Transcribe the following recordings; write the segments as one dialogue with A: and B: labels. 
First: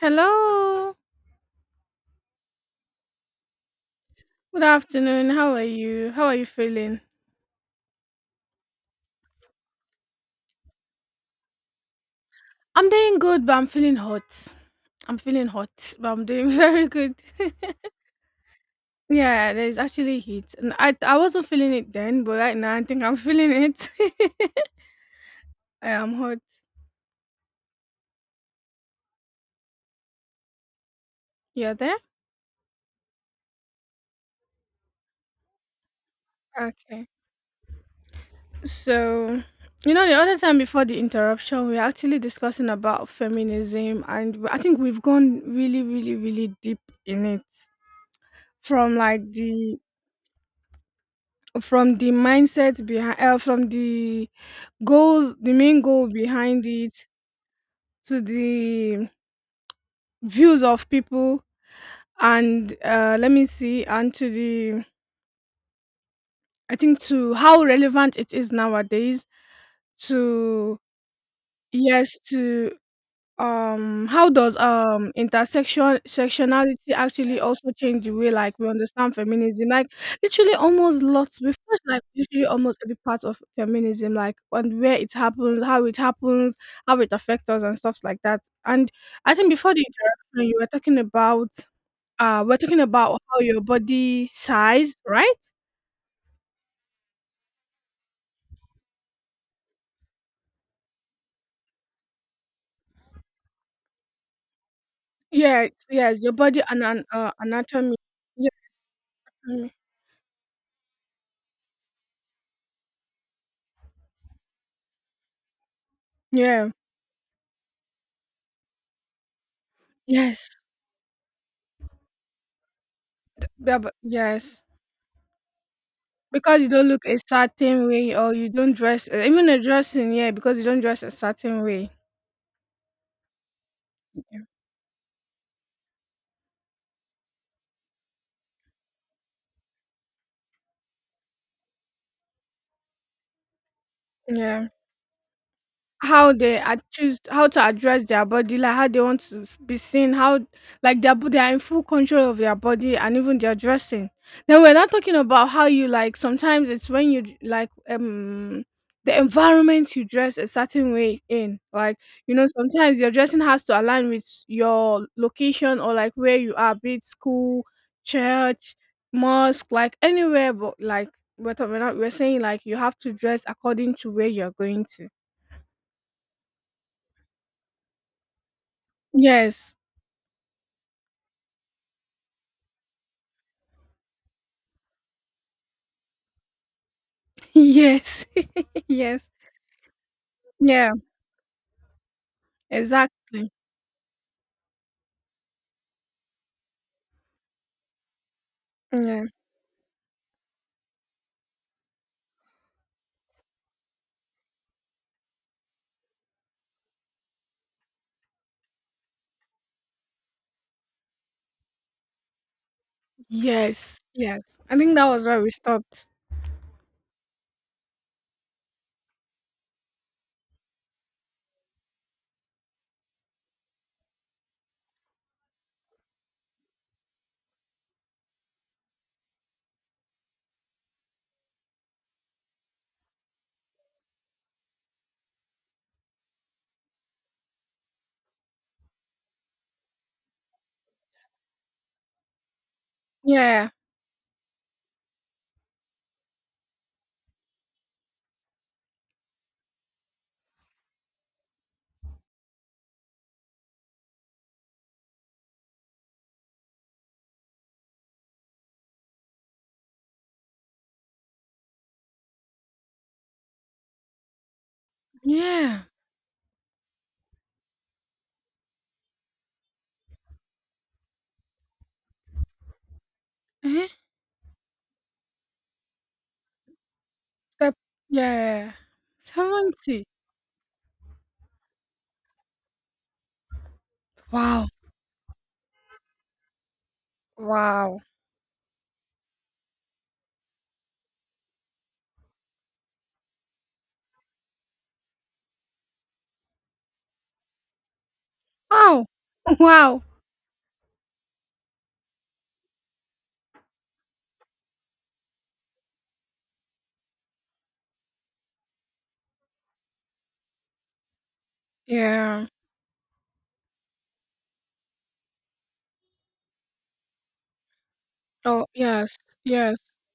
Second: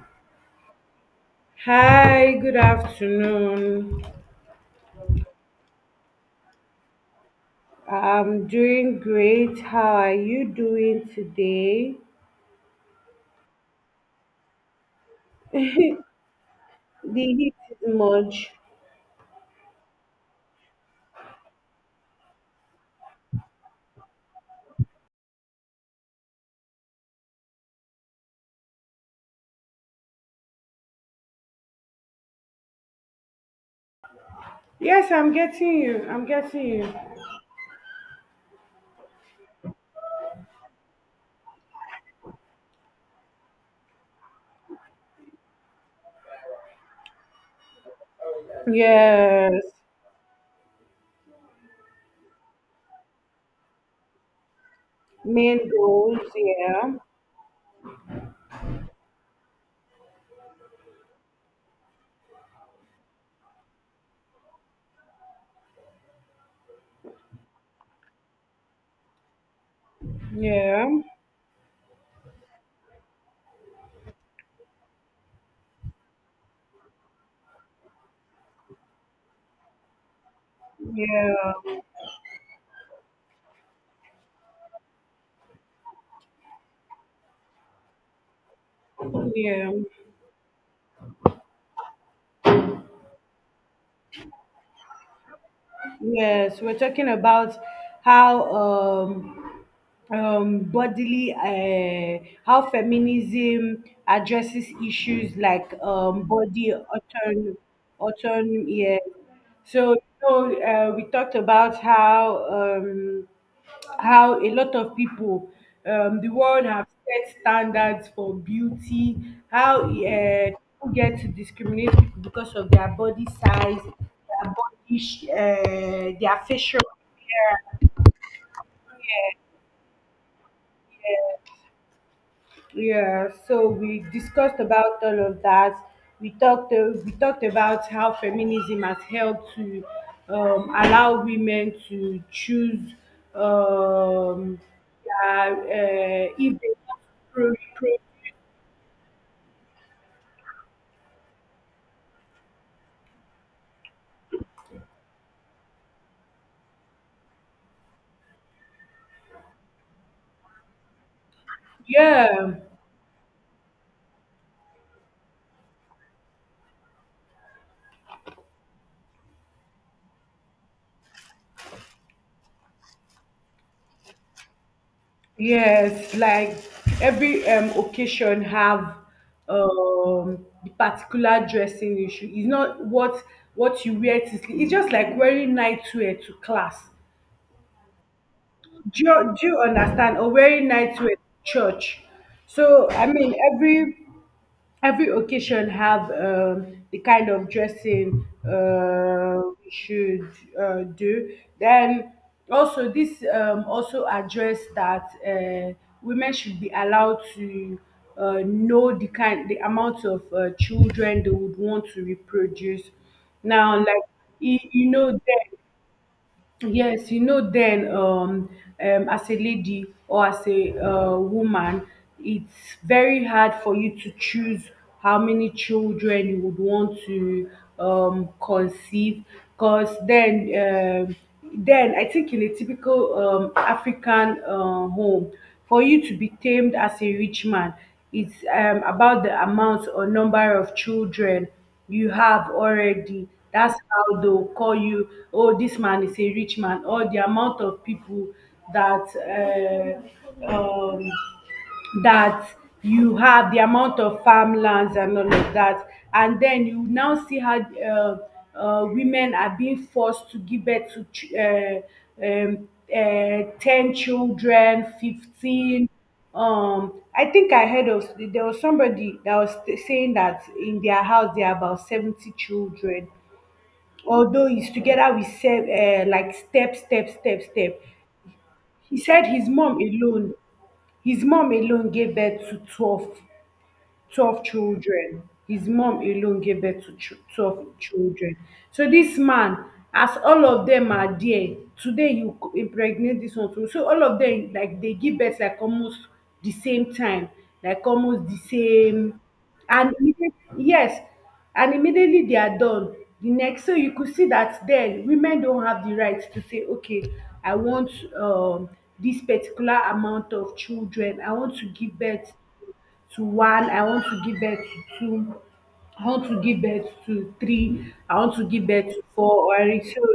A: Hello.
B: Hi, good afternoon.
A: Good afternoon. How are you? How are you feeling?
B: I'm doing great. How are you doing today?
A: I'm doing good, but I'm feeling hot. I'm feeling hot, but I'm doing very good.
B: The heat is much.
A: Yeah, there's actually heat. And I wasn't feeling it then, but right now I think I'm feeling it. I am hot. You're there?
B: Yes, I'm getting you. I'm getting you.
A: Okay. So, the other time before the interruption, we were actually discussing about feminism, and I think we've gone really, really, really deep in it from like
B: Yes.
A: the from the mindset behind, from the goals the
B: Main
A: main goal
B: goals,
A: behind
B: yeah.
A: it, to the views of people, and let me see, and to the, I think, to how relevant it is nowadays, to
B: Yeah.
A: yes, to how does intersection sectionality actually also change the way like we understand feminism, like literally almost lots we
B: Yeah.
A: first like literally almost every part of feminism, like and where it happens, how it happens, how it affects us and stuff like that. And I think
B: Yeah.
A: before the interaction you were talking about, we're talking about how your body size, right?
B: Yes. We're talking about how bodily, how feminism addresses issues
A: Yes,
B: like
A: yes, your body
B: body
A: and
B: autonomy.
A: anatomy. Yeah.
B: Autonomy, yeah.
A: mm,
B: So, so, we talked about how a lot of people, the world
A: yeah,
B: have set standards for beauty, how
A: yes.
B: people get to discriminate people because of their body
A: Yeah,
B: size,
A: but
B: their
A: yes.
B: body, their
A: Because you
B: facial.
A: don't look a certain way or you don't dress, even a dressing, yeah, because you don't dress a certain way.
B: Yeah, so we discussed about all of that. We talked about how feminism has helped to allow women to choose, um,
A: Yeah.
B: yeah,
A: How
B: if
A: they
B: they
A: are,
B: want
A: choose
B: to
A: how to address their body, like how they want to be seen, how like they are in full control of their body and even their dressing. Then we're not talking about how you, like sometimes it's when you the environment, you dress a certain way in, like
B: yeah.
A: you know, sometimes your dressing has to align with your location or like where you are, be it school, church, mosque, like anywhere. But like we're, we're not, we're saying like you have to dress according to where you're going to.
B: Yes, like every occasion have
A: Yes.
B: um, the particular dressing issue. It's not what what you wear to sleep. It's just like wearing nightwear to class.
A: Yes. Yes.
B: Joe, do you understand? Or wearing
A: Yeah,
B: night wear to church? So I mean,
A: exactly.
B: every occasion have the kind of dressing
A: Yeah.
B: we should do. Then also this also address that women should be allowed to know the kind, the amount of children they would want to reproduce. Now,
A: Yes.
B: like
A: Yes.
B: you,
A: I
B: you
A: think that
B: know,
A: was where we
B: then
A: stopped.
B: yes, you know, then as a lady or as a woman, it's very hard for you to choose how many children you would want to conceive. Because then I think in a typical African home, for you to be tamed as a rich man, it's about the amount or number of children you have already.
A: Yeah.
B: That's how they'll call you, oh, this man is a rich man, or the amount of people that uh, um, that you have, the amount of farmlands and all of that. And then you now see how women are being forced to give birth to um, 10 children,
A: Yeah.
B: 15. I think I heard of there was somebody that was saying that in their house there are about 70 children,
A: Eh?
B: although it's together with like step, step, step,
A: Step.
B: step.
A: Yeah.
B: He said
A: 70.
B: his mom alone gave birth to 12
A: Wow.
B: children. His mom alone gave birth to 12
A: Wow.
B: children. So this man, as all of them are there, today you impregnate this one too. So all of them, like they give birth like almost the same time, like almost the
A: Wow.
B: same. And
A: Wow.
B: yes, and immediately they are done. The next, so you could see that then women don't have the right to say, okay, I want um, this particular amount of children. I want to give birth
A: Yeah.
B: to one, I want to give birth to two, I want to give birth to three, I want to
A: Oh,
B: give birth to
A: yes.
B: four.
A: Yes.
B: Or so,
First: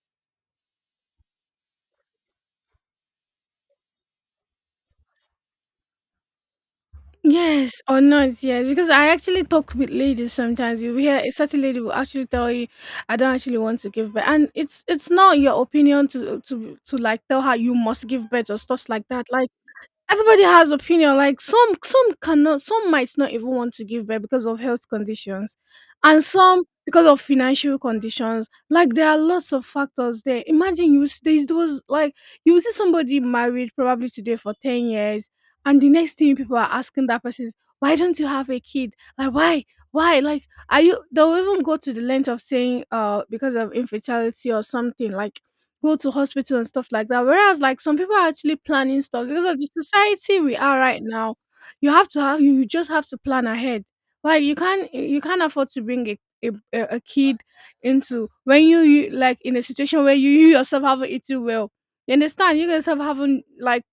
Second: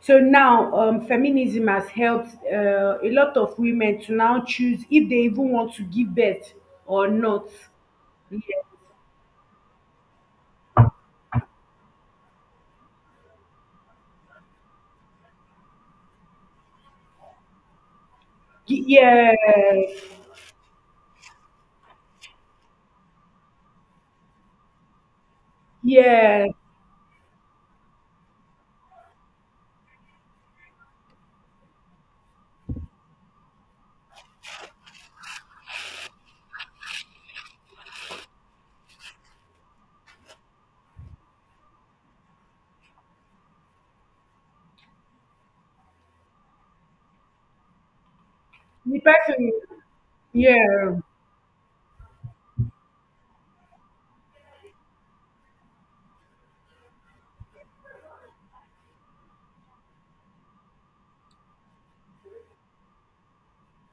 B: so now feminism has helped a lot of women to now choose if they even want to give birth or not.
A: Yes or not, yes. Because I actually talk with ladies sometimes. You hear a certain lady will actually tell you, I don't actually want to give birth. And it's not your opinion to like tell her you must give birth or stuff like that.
B: Yeah,
A: Like
B: yeah,
A: everybody has opinion, like some cannot, some might not even want to give birth because of health conditions, and
B: yeah.
A: some because of financial conditions. Like there are lots of factors there. Imagine there's those like you will see somebody married probably today for 10 years, and the next thing people are asking that person is, why don't you have a kid? Like why like are you, they'll even go to the length of saying because of infertility or something, like go to hospital and stuff like that. Whereas like some people are actually
B: The
A: planning stuff because
B: person,
A: of the society we are
B: yeah,
A: right now. You just have to plan ahead. Like you can't afford to bring a kid into, when you like, in a situation where you yourself haven't eaten well. You understand? You yourself haven't, like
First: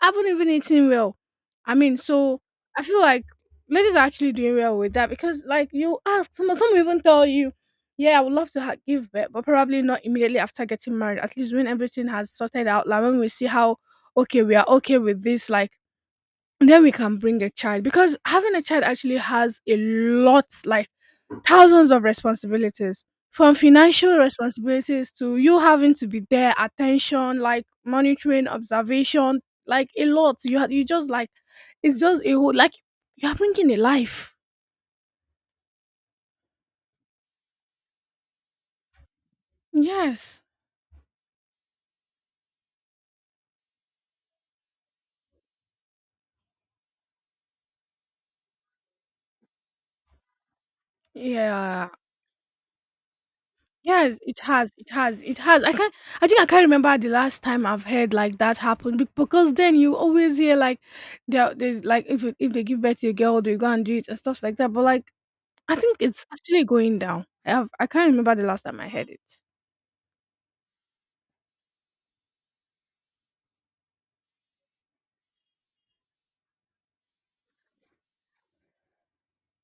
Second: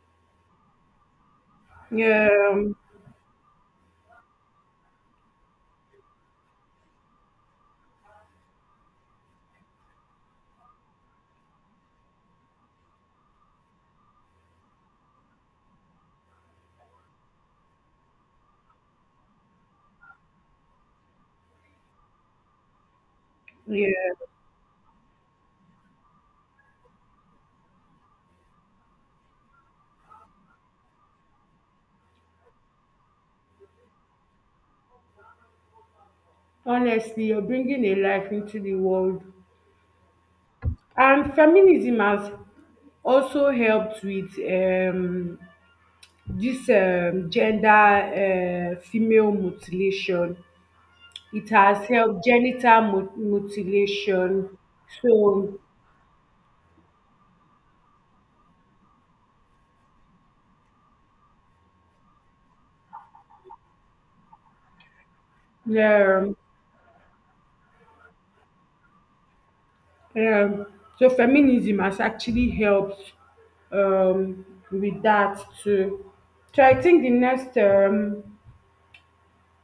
A: I haven't even eaten well. I mean, so
B: yeah,
A: I feel like ladies are actually doing well with that because, like, you ask someone, some will even tell you, "Yeah, I would love to give birth, but probably not immediately after getting married. At least when everything has sorted out, like when we see how okay we are, okay with this, like." Then we can bring a child, because having a child actually has a lot, like thousands of responsibilities, from financial
B: yeah.
A: responsibilities to you having to be there, attention, like monitoring, observation, like a lot. You just like, it's just a whole like you're bringing a life.
B: Honestly, you're bringing a life into the world.
A: Yes.
B: And feminism has also helped with this gender female mutilation. It has
A: Yeah,
B: helped genital
A: yes, it
B: mutilation.
A: has, it has, it
B: So,
A: has. I think I can't remember the last time I've heard like that happen. Because then you always hear like there's like, if they give birth to a girl they go and do it and stuff like that. But like I think it's
B: um,
A: actually going down. I can't remember the last time I heard it.
B: um, so feminism has actually helped um, with that too. So I think the next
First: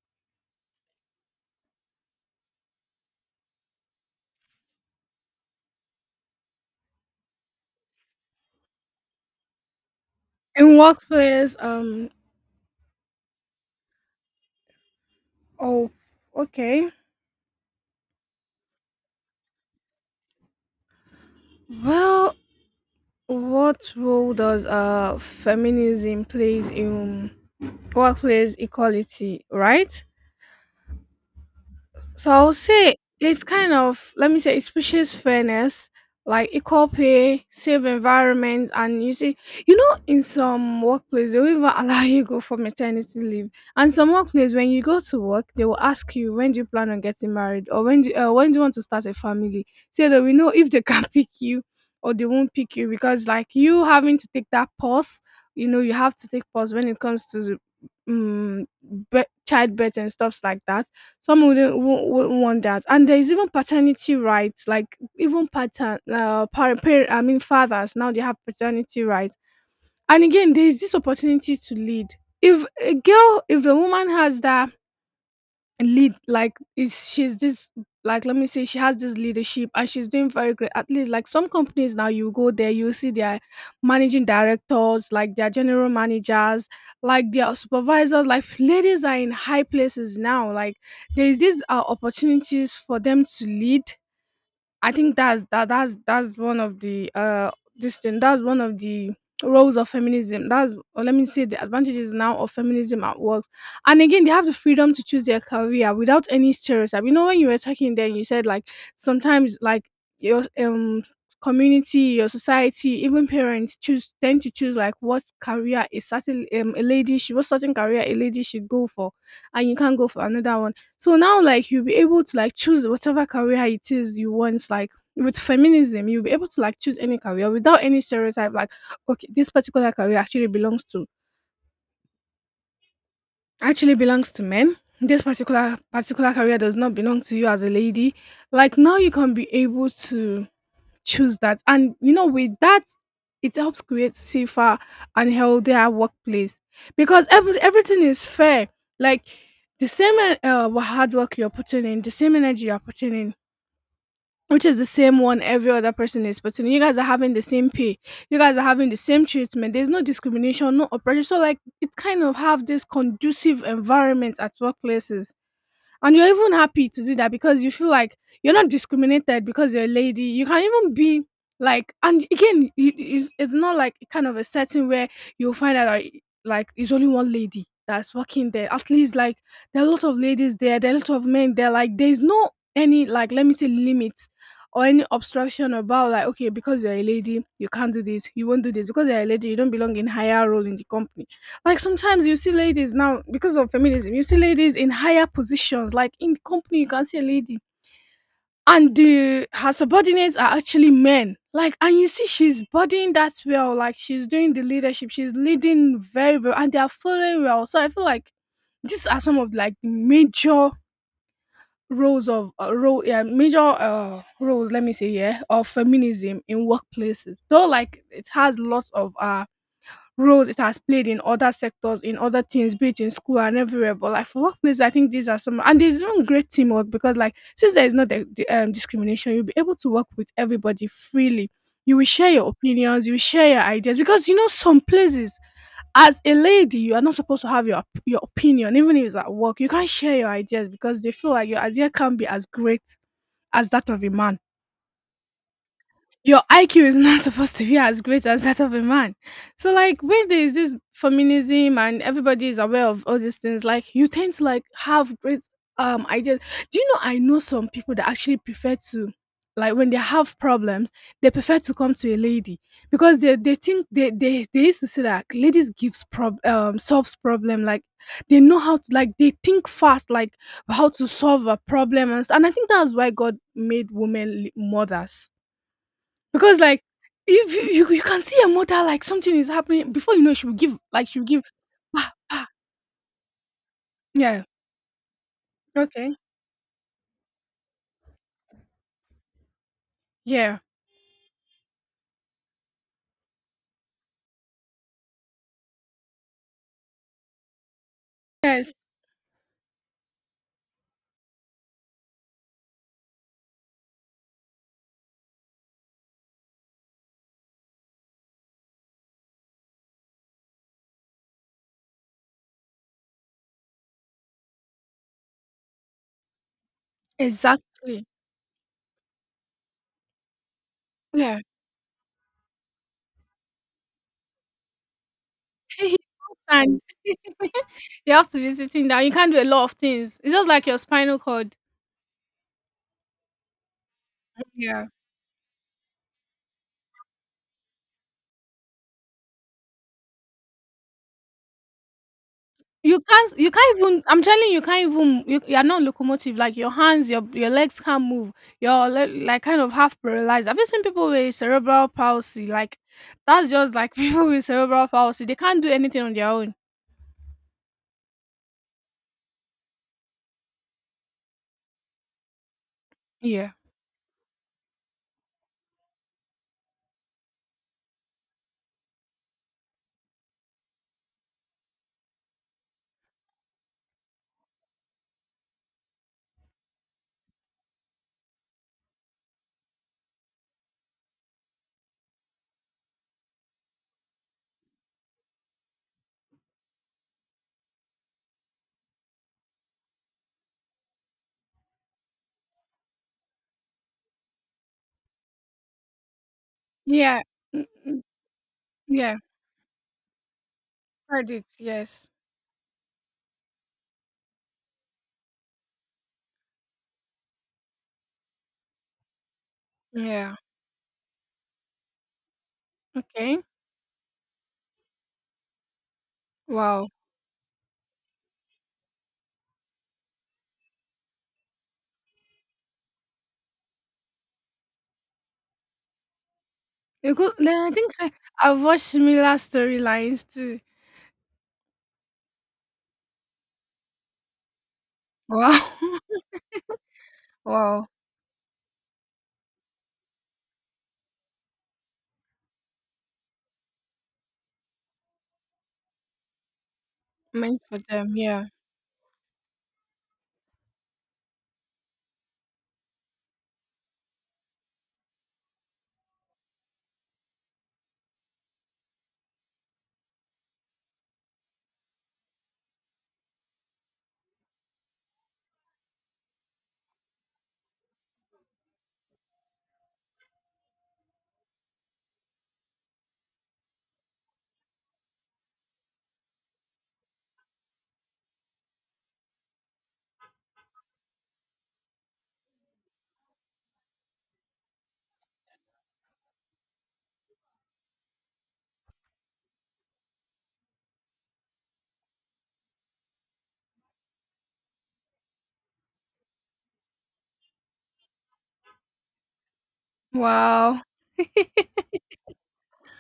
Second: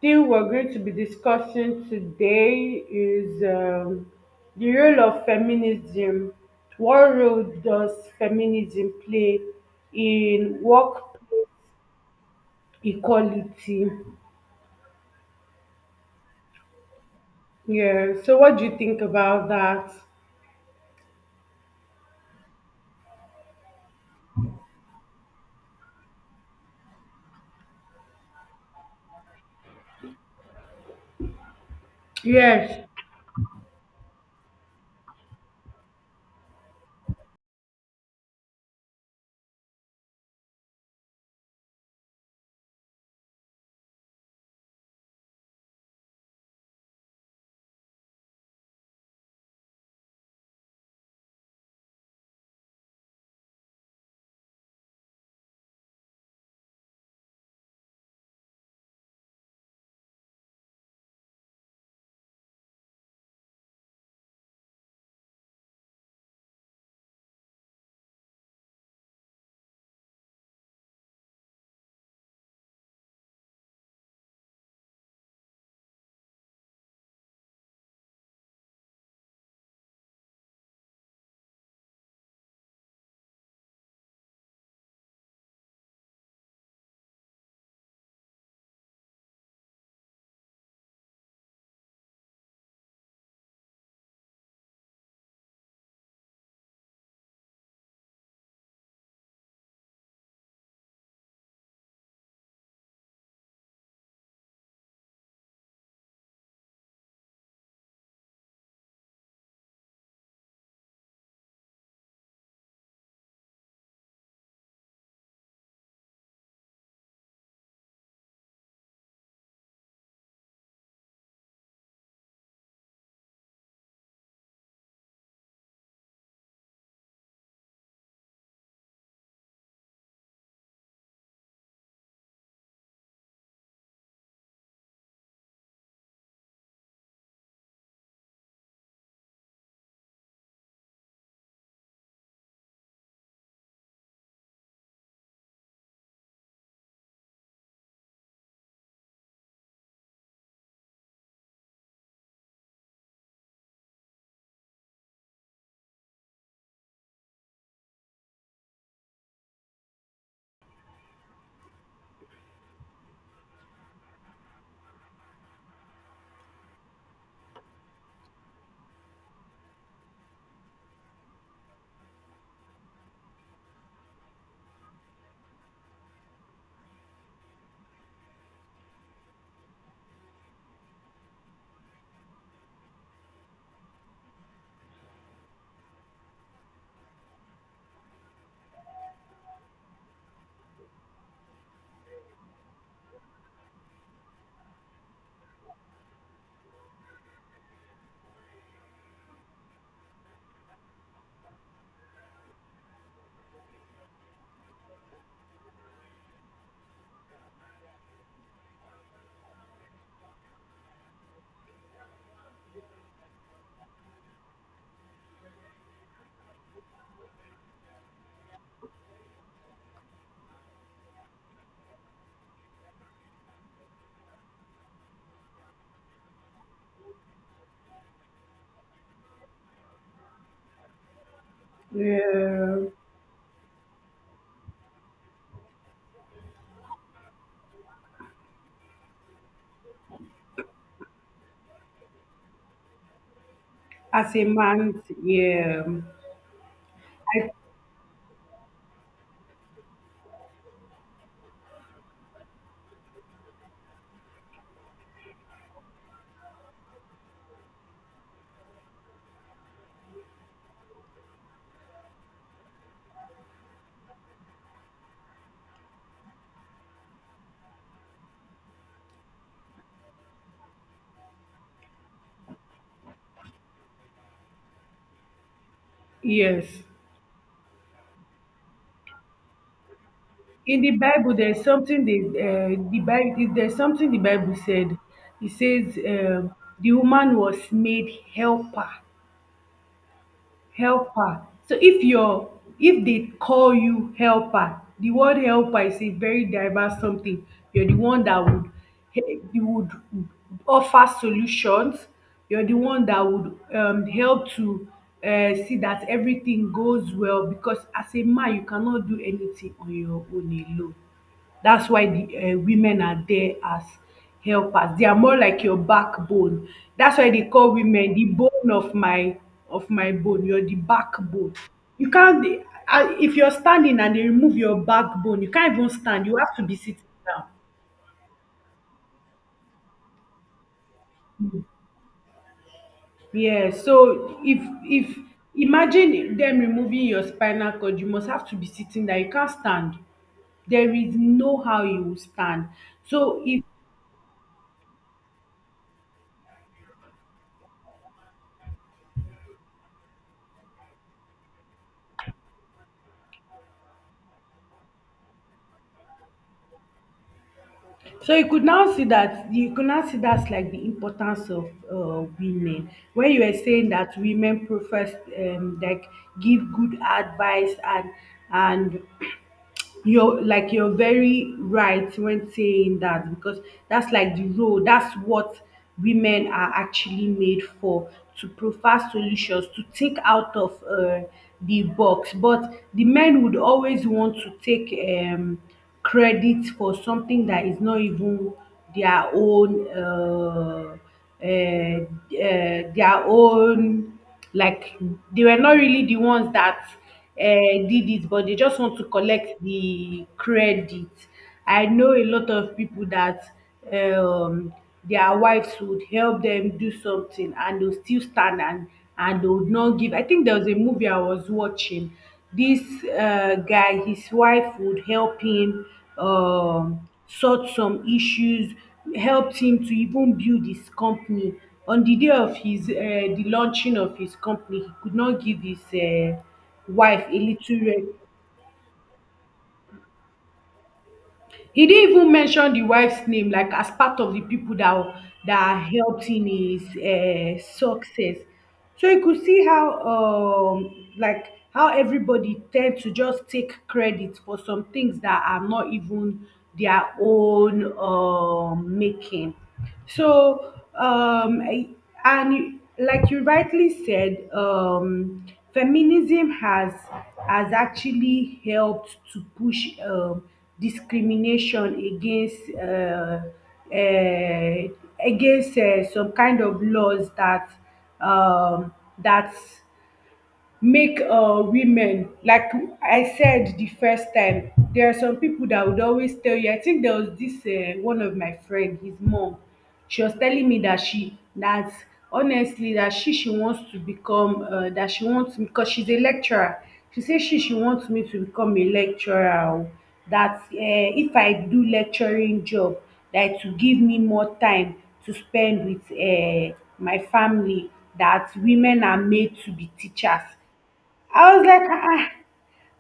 B: thing we're going to be discussing today is the role of feminism. What role does feminism play in
A: In
B: workplace
A: workplace,
B: equality?
A: oh, okay.
B: Yeah. So, what do you think about that?
A: Well, what role does feminism plays in workplace equality, right? So I would
B: Yes.
A: say it's kind of, let me say, it pushes fairness, like equal pay, safe environment, and in some workplace they will even allow you go for maternity leave, and some workplace when you go to work they will ask you, when do you plan on getting married, or when do you want to start a family, so that we know if they can pick you or they won't pick you because like you having to take that pause. You know, you have to take pause when it comes to um, childbirth and stuffs like that. Some wouldn't want that. And there's even paternity rights, like even I mean fathers now, they have paternity rights. And again, there's this opportunity to lead, if a girl if the woman has that lead, like is she's this, like let me say she has this leadership and she's doing very great. At least like some companies now, you go there, you see their managing directors, like their general managers, like their supervisors, like ladies are in high places now. Like there is these opportunities for them to lead. I think that's that that's one of the this thing that's one of the roles of feminism. That's, or let me say, the advantages now of feminism at work. And again, they have the freedom to choose their career without any stereotype. You know, when you were talking then you said like sometimes, like your community, your society, even parents choose tend to choose like what career a certain a lady should, what certain career a lady should go for, and you can't go for another one. So now like you'll be able to like choose whatever career it is you want. Like with feminism, you'll be able to like choose any career without any stereotype, like okay, this particular career actually belongs to men. This particular career does not belong to you as a lady. Like now you can be able to choose that. And you know, with that, it helps create safer and healthier workplace, because everything is fair. Like the same hard work you're putting in, the same energy you're putting in, which is the same one every other person is, but you guys are having the same pay. You guys are having the same treatment. There's no discrimination, no oppression. So like it kind of have this conducive environment at workplaces, and you're even happy to do that because you feel like you're not discriminated because you're a lady. You can even be like, and again, it's not like kind of a setting where you'll find out like it's only one lady that's working there. At least like there are a lot of ladies there, there are a lot of men there. Like there's no any, like let me say, limits or any obstruction about like okay, because you're a lady you can't do this, you won't do this, because you're a lady you don't belong in higher role in the company. Like sometimes you see ladies now because of feminism, you see ladies in higher positions, like in company you can see a lady, and the her subordinates are actually men. Like and you see she's bodying that well, like she's doing the leadership, she's leading very well and they are following well. So I feel like these are some of like the major roles of roles, let me say, yeah, of feminism in workplaces. Though like it has lots of roles it has played in other sectors, in other things, be it in school and everywhere. But like for workplace, I think these are some. And there's even great teamwork, because like since there is no discrimination, you'll be able to work with everybody freely. You will share your
B: Yeah.
A: opinions, you will share your ideas, because you know some places as a lady you are not supposed to have your your opinion even if it's at work. You can't share your ideas because they feel like your idea can't be as great as that of a
B: As
A: man.
B: a man, yeah.
A: Your IQ is not
B: I,
A: supposed to be as great as that of a man. So like when there is this feminism and everybody is aware of all these things, you tend to have great ideas. Do you know I know some people that actually prefer to, like when they have problems, they prefer to come to a lady because they think they used to say that ladies gives prob solves problem, like they know how to, like they think fast, like how to solve a problem. And I think that's why God made mothers because,
B: yes.
A: like if you can see your mother, like something is happening before you know it, she will give,
B: In the
A: like she will
B: Bible,
A: give
B: there's something
A: "Pa, pa."
B: the Bible there's something the
A: Yeah.
B: Bible said. It says
A: Okay.
B: the woman was made helper,
A: Yeah.
B: helper. So if you're, if they call you helper, the word helper is a very diverse something. You're the one that would,
A: Yes.
B: you would offer solutions. You're the one that would help to see that everything goes well, because as a man you cannot do anything on your own alone. That's why the um, women are there as helpers. They are more like your backbone. That's why they call
A: Exactly.
B: women the bone of my bone. You're the
A: Yeah.
B: backbone. You can't dey- ah, if you're standing and they remove your backbone, you can't even stand. You have to be
A: And
B: sitting down.
A: you have to be sitting down. You can't do a lot of things. It's just like your spinal cord.
B: Yeah, so
A: Yeah.
B: if imagine them removing your spinal cord, you must have to be sitting there. You can't stand. There is no how you will stand.
A: You can't
B: So
A: you
B: if
A: can't even, I'm telling you, you can't even, you are not locomotive. Like your hands, your legs can't move. You're like kind of half paralyzed. Have you seen people with cerebral palsy? Like that's just like people with cerebral palsy. They can't do anything on their own.
B: So you could now see that, you could now see that's like the importance of women. When you
A: Yeah.
B: were saying that women profess like give good advice, and you're like, you're very right when saying that, because that's like the role, that's what women are actually made for, to provide solutions, to take out of the box. But the men would always want to take um, credit for something that is not even their own their own, like they were not really the ones that
A: Yeah. Mm, mm,
B: did it, but they just want to
A: yeah,
B: collect the credit.
A: credits,
B: I
A: yes.
B: know a lot of people that um, their wives would help them do something and they'll still stand and they would not give. I
A: Yeah,
B: think there was a movie I was watching, this
A: okay.
B: uh, guy, his wife would help him
A: Wow.
B: um, sort some issues, helped him to even build his company. On the day of his uh, the launching of his company he could not give his uh,
A: You
B: wife
A: good,
B: a
A: then I
B: little
A: think
B: rest.
A: I've watched similar storylines too.
B: He didn't even mention the wife's name like as part of di pipo dat
A: Wow.
B: that helped in his um,
A: Wow.
B: success. So you could see how um, like how everybody tend to just take credit for some things that are not even their
A: Meant for
B: own
A: them, yeah.
B: um, making. So um, and you- like you rightly said um, feminism has actually helped to push um, discrimination against uh, some kind of laws that um, that make women like. I said the first time there are some people that would always tell you. I think there was this one of my friend, his mom, she was telling me that she that honestly that she wants to become that she wants, because she's a lecturer, she says she wants me to become a lecturer o, that if I do lecturing job, that to give me more time to spend with my family, that women are made to be teachers.
A: Wow.
B: I was like, ah, ah."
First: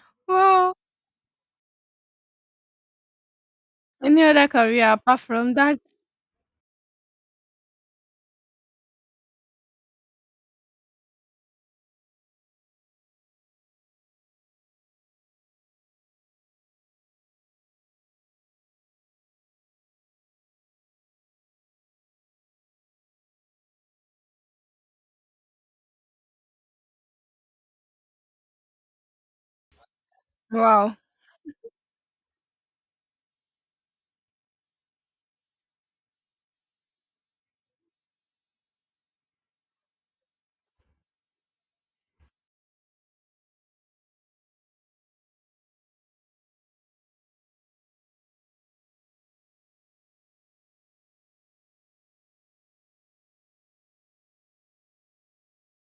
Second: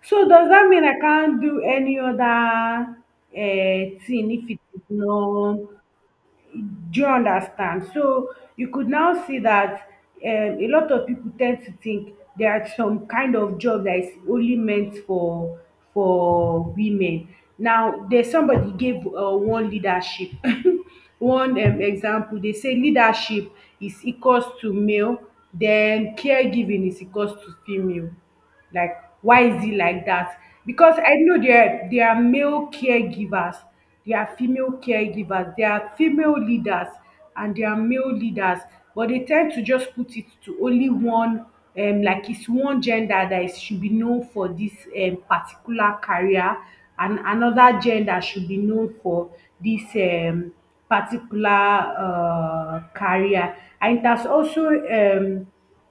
B: So does that
A: Wow.
B: mean I can't do any other
A: Any
B: thing
A: other
B: if it is
A: career apart from
B: not?
A: that?
B: Do you understand? So you could now see that um, a lot of people tend to think there are some kind of job that is only meant for women. Now, there's somebody gave one leadership, one example. They say leadership is equals to male, then caregiving is equals to female. Like, why is it like that? Because
A: Wow.
B: I know there, there are male caregivers, there are female caregivers, there are female leaders, and there are male leaders, but they tend to just put it to only one um, like it's one gender that is should be known for this um, particular career, and another gender should be known for this um, particular uh, career. And it has also um,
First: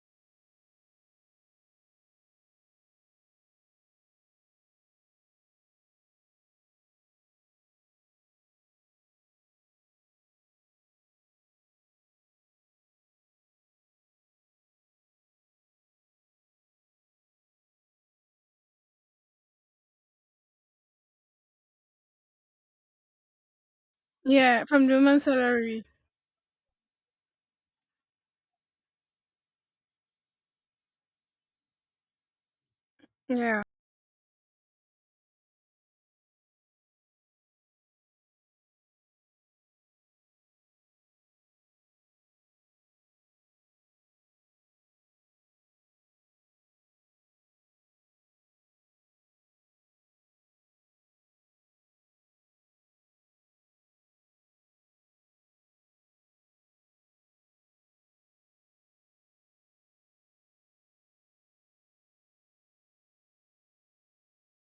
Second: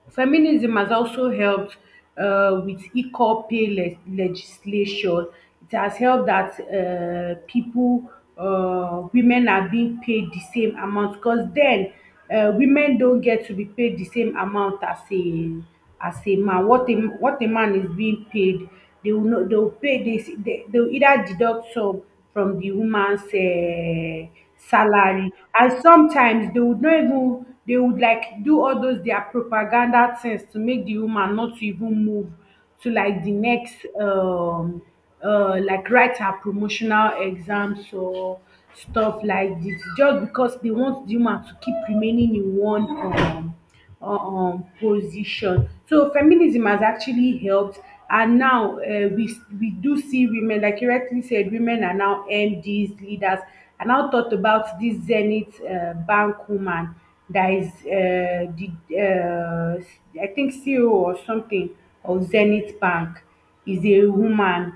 B: feminism has also helped with equal pay legislation. It has helped that people, women are being paid the same amount, because then women don't get to be paid the same amount as a man. What a man is being paid, they will know, they will pay this, they will either deduct some from the woman's eh,
A: Yeah, from the woman's
B: salary. And
A: salary.
B: sometimes they would not even, they would like do all those their propaganda things to make the woman not to even move to like the
A: Yeah.
B: next um, like write her promotional exams or stuff like this, just because they want the woman to keep remaining in one um um, position. So feminism has actually helped, and now we do see women, like you rightly said, women are now MDs, leaders. I now thought about this Zenith Bank woman that is the I think CEO or something of Zenith Bank is a woman.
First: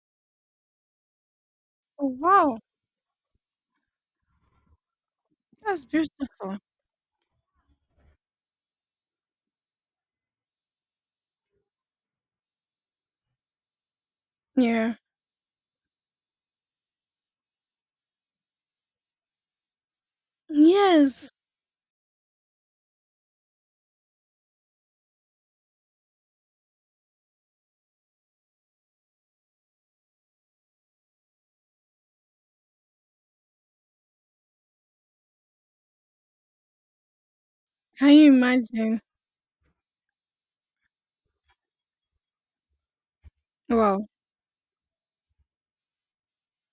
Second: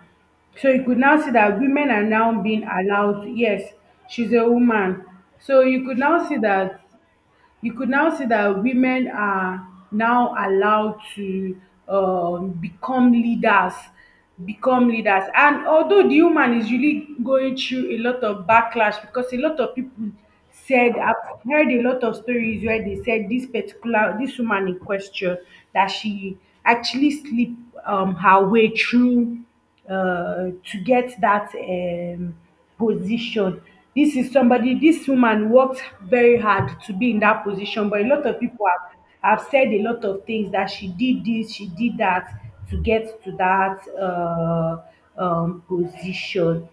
B: So you could now see that women are
A: Oh,
B: now
A: wow.
B: being allowed. Yes, she's a woman. So
A: That's
B: you could now see
A: beautiful.
B: that, you could now see that women are now allowed to become leaders, become
A: Yeah.
B: leaders. And although the woman is really going through a lot of backlash, because a lot of people said,
A: Yes.
B: I've heard a lot of stories where they said this particular, this woman in question, that she actually sleep her way through to get that position. This is somebody, this woman worked very hard to be in that position, but a
A: Can
B: lot
A: you
B: of people
A: imagine?
B: have said a lot of things that she did this, she did that to get to that
A: Wow.
B: position.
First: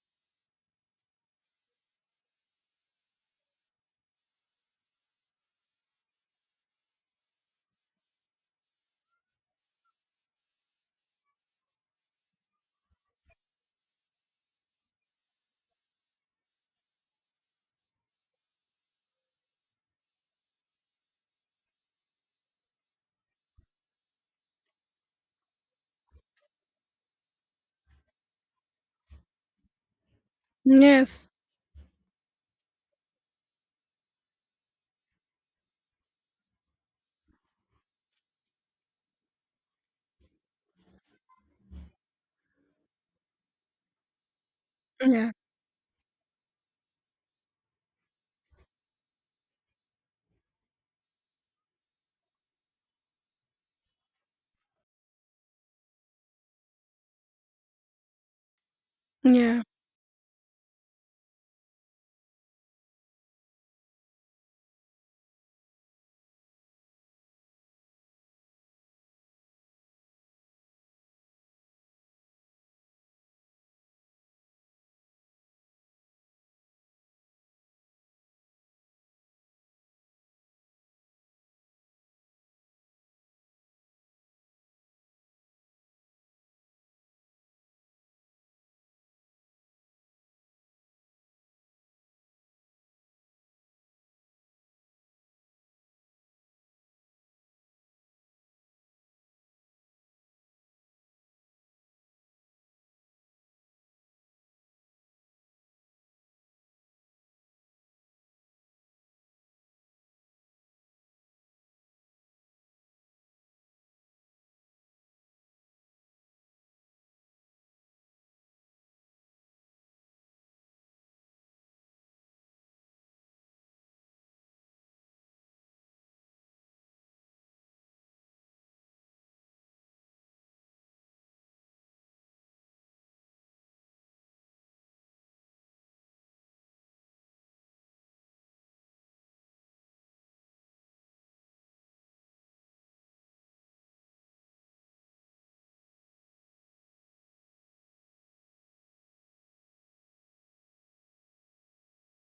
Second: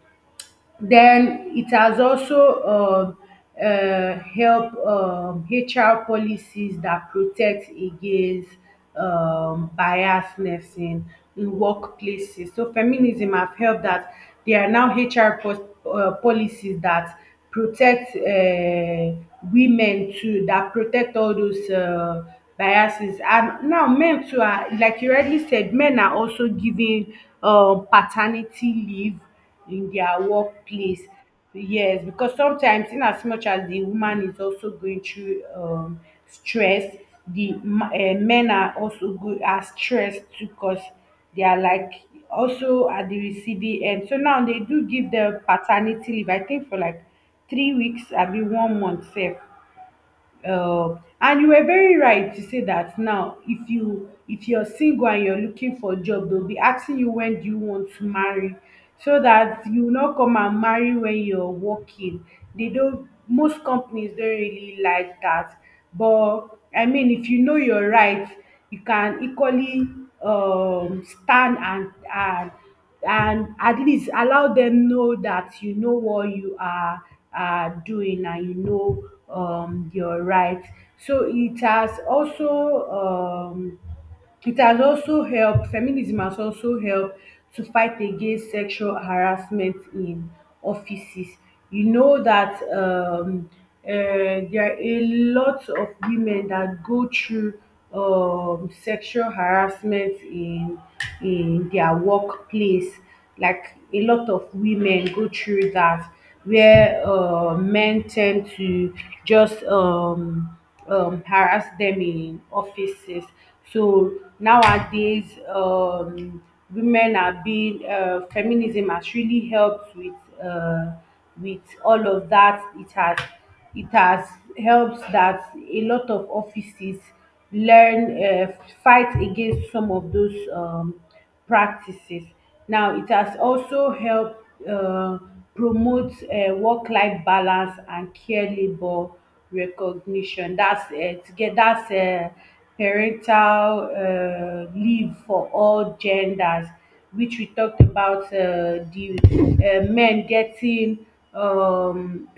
B: Then it has also helped HR policies that protect against biasness in workplaces. So feminism have helped that there are now HR policies that protect women too, that protect all those biases. And now men too are, like you already said, men are also giving paternity leave in their workplace.
A: Yes.
B: Yes, because sometimes, in as much as the woman is also going through stress, the men are also go are stressed too because they are like also at the receiving end. So now they do give
A: Yeah.
B: the paternity leave, I think for like 3 weeks, I be one month safe. Uh, and you were very right to say that now if you if you're single and you're looking for a job, they'll be asking you when do you want to marry, so
A: Yeah.
B: that you will not come and marry when you're working. They don't most companies don't really like that, but I mean, if you know your rights, you can equally stand and at least allow them know that you know what you are doing, and you know your right. So it has also It has also helped, feminism has also helped to fight against sexual harassment in offices. You know that there are a lot of women that go through sexual harassment in their workplace. Like a lot of women go through that, where men tend to just harass them in offices. So nowadays, women are being feminism has really helped uh, with all of that. It has helped that a lot of offices learn fight against some of those practices. Now, it has also helped uh, promote work life balance and care labor recognition. That's to get that's parental leave for all genders, which we talked about, the men getting um,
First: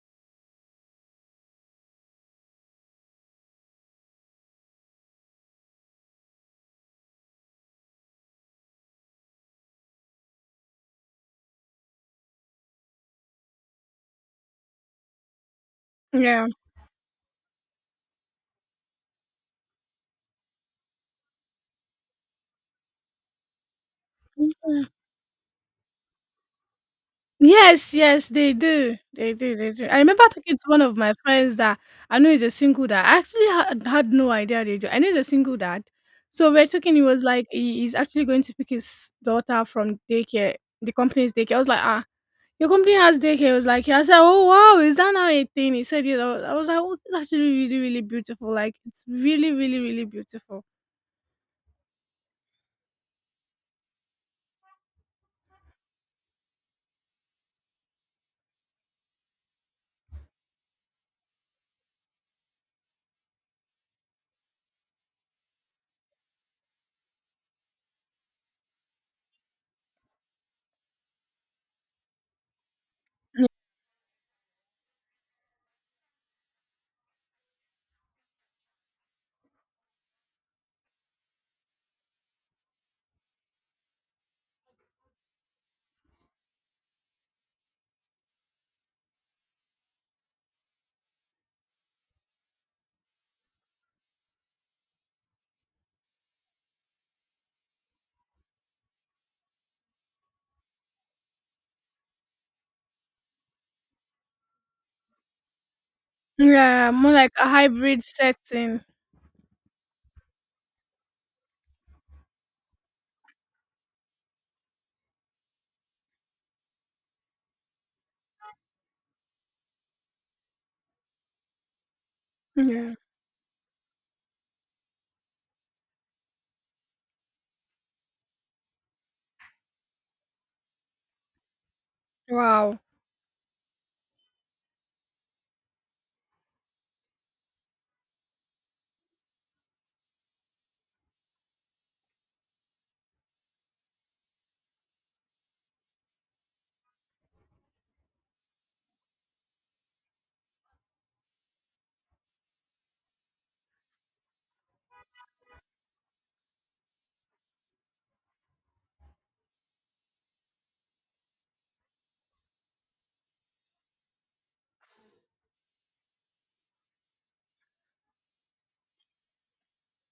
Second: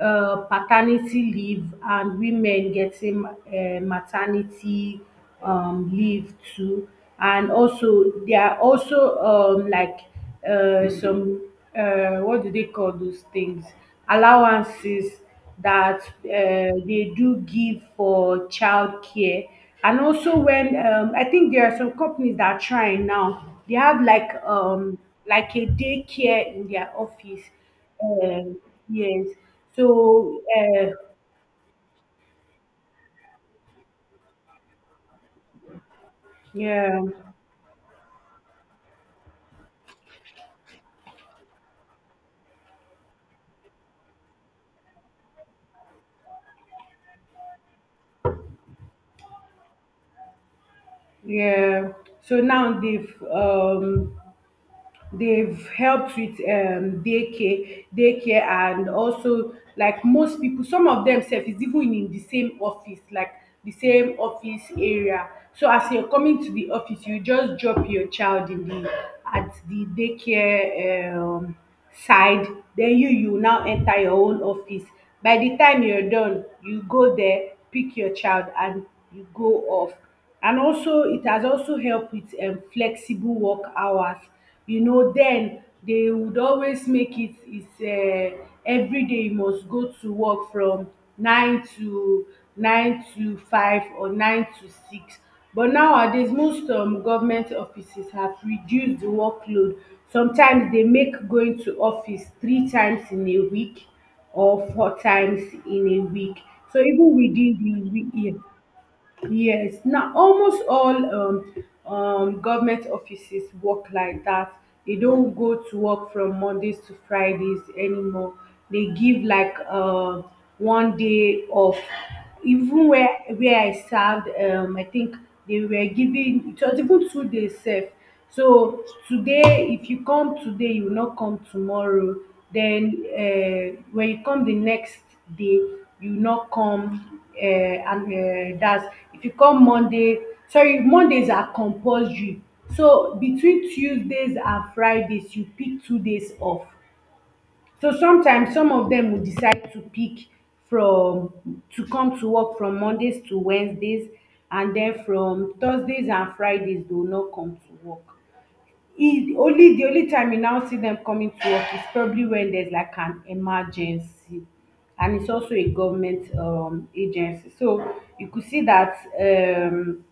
B: paternity leave and women getting maternity leave too. And also, there are also like some what do they call those things? Allowances that
A: Yeah.
B: they do give for childcare. And also, when I think there are some companies that are trying now, they have like a daycare in their office
A: Yes, yes, they
B: um,
A: do.
B: yes.
A: They do, they do. I remember
B: So,
A: talking to one of my friends that I know is a single dad. I actually had no idea they do. I know he's a single dad. So we're talking,
B: yeah,
A: he was like, he's actually going to pick his daughter from daycare, the company's daycare. I was like, ah, your company has daycare. He was like, yeah. I said, oh, wow, is that now a thing? He said, yeah. I was like, oh, it's actually really, really beautiful. Like, it's really, really, really beautiful.
B: yeah. So now they've helped with daycare, and also like most people, some of them self is even in the same office, like the same office area. So as you're coming to the office, you just drop your child in the at the daycare side. Then you now enter your own office. By the time you're done, you go there, pick your child, and you go off. And also, it has also helped with flexible work hours. You know, then they would always make it it's every day you must go to work from nine to nine to five or nine to six. But nowadays, most government offices have reduced the workload. Sometimes they make going to office three times in a week or four times in a week. So
A: Yeah, more
B: even
A: like a
B: within the
A: hybrid
B: week, yeah.
A: setting.
B: Yes, now almost all government offices work like that. They don't go to work from Mondays to Fridays anymore. They give like one day off. Even
A: Yeah.
B: where I served, I think they were giving, it was even 2 days off. So today, if you come today, you will not come tomorrow.
A: Wow.
B: Then when you come the next day, you will not come. And That's if you come Monday. Sorry, Mondays are compulsory. So between Tuesdays and Fridays, you pick 2 days off. So sometimes some of them will decide to pick from to come to work from Mondays to Wednesdays, and then from Thursdays and Fridays they will not come to work. E only time you now see them coming to work is probably when there's like an emergency, and it's also a government agency. So you could see that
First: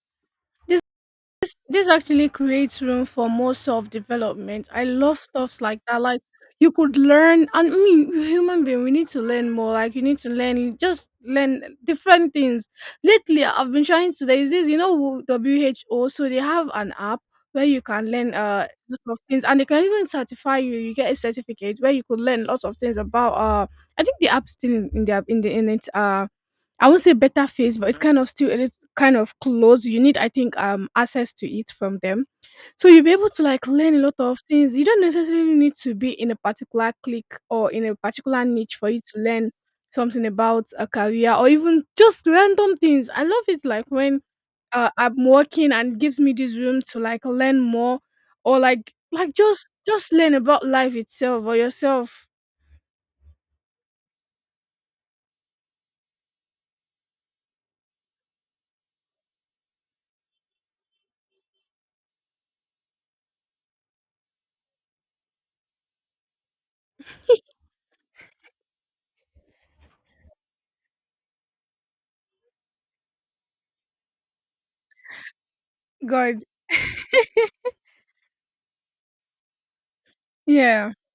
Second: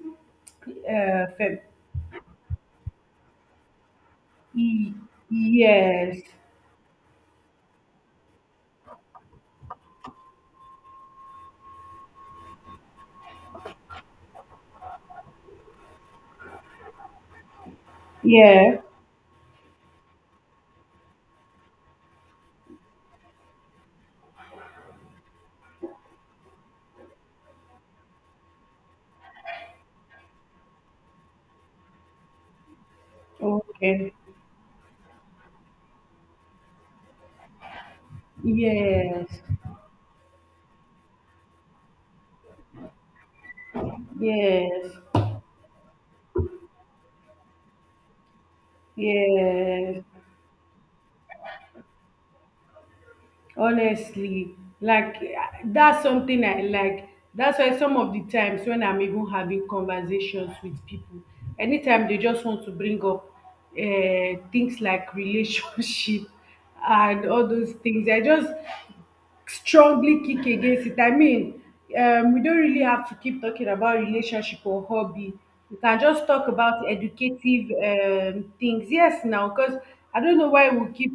A: This
B: uh,
A: This
B: fem-
A: this actually creates room for more self-development. I
B: e-
A: love stuffs like that.
B: yes.
A: Like you could learn, and I mean, we're human being, we need to learn more. Like you need to learn, just learn different things. Lately, I've been trying to. There's this, you know, WHO. So they have an app where you can learn
B: Yeah,
A: lot of things, and they can even certify you. You get a certificate where you could learn lots of things about I think the app still in it. I won't say better face, but it's kind of still a little kind of close. You need, I think, access to it from them. So you'll be able to like learn a
B: okay,
A: lot of things. You don't necessarily need to be in a particular clique or in a particular niche for you to
B: yes,
A: learn something about a career or even just random things. I love it like when
B: yes,
A: I'm working and it gives me this room to like learn more or like just
B: yes.
A: learn about life itself or yourself.
B: Honestly, like that's something I like. That's why some of the times when I'm even having conversations with people, anytime they just want to bring up things like relationship and all those things, I just strongly kick against it. I mean, we don't really have to keep talking about relationship or hobby. We can just
A: God.
B: talk about educative things. Yes, now, because I don't know why
A: Yeah.
B: we keep,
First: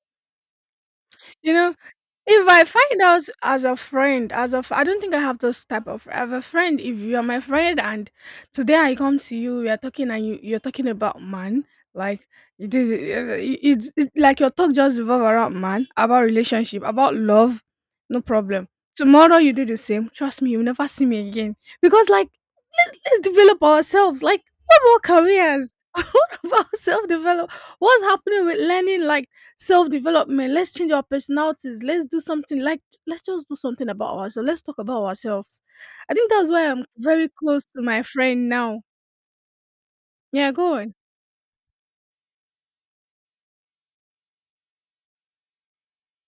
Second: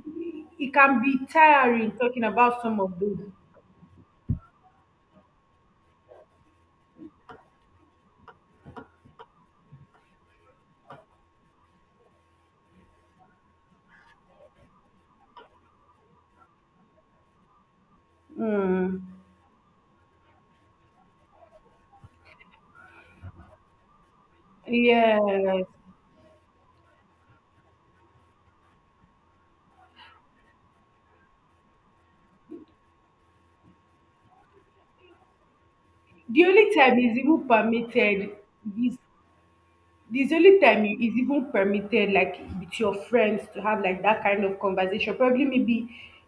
B: it can be
A: You know,
B: tiring talking
A: if
B: about
A: I
B: some of
A: find
B: those.
A: out as a friend, I don't think I have those type of. I have a friend. If you are my friend, and today I come to you, we are talking, and you're talking about man, like you do, like your talk just revolve around man, about relationship, about love, no problem.
B: Mm,
A: Tomorrow you do the same. Trust me, you'll never see me again because like let's develop ourselves. Like what about
B: yes.
A: careers? what about self develop? What's happening with learning? Like self development. Let's change our personalities. Let's do something, like let's just do something about ourselves. Let's talk about ourselves. I think
B: The
A: that's why
B: only
A: I'm
B: time is
A: very
B: even
A: close to my
B: permitted
A: friend now.
B: is This
A: Yeah,
B: only
A: go
B: time
A: on.
B: you is even permitted, like with your friends, to have like that kind of conversation. Probably maybe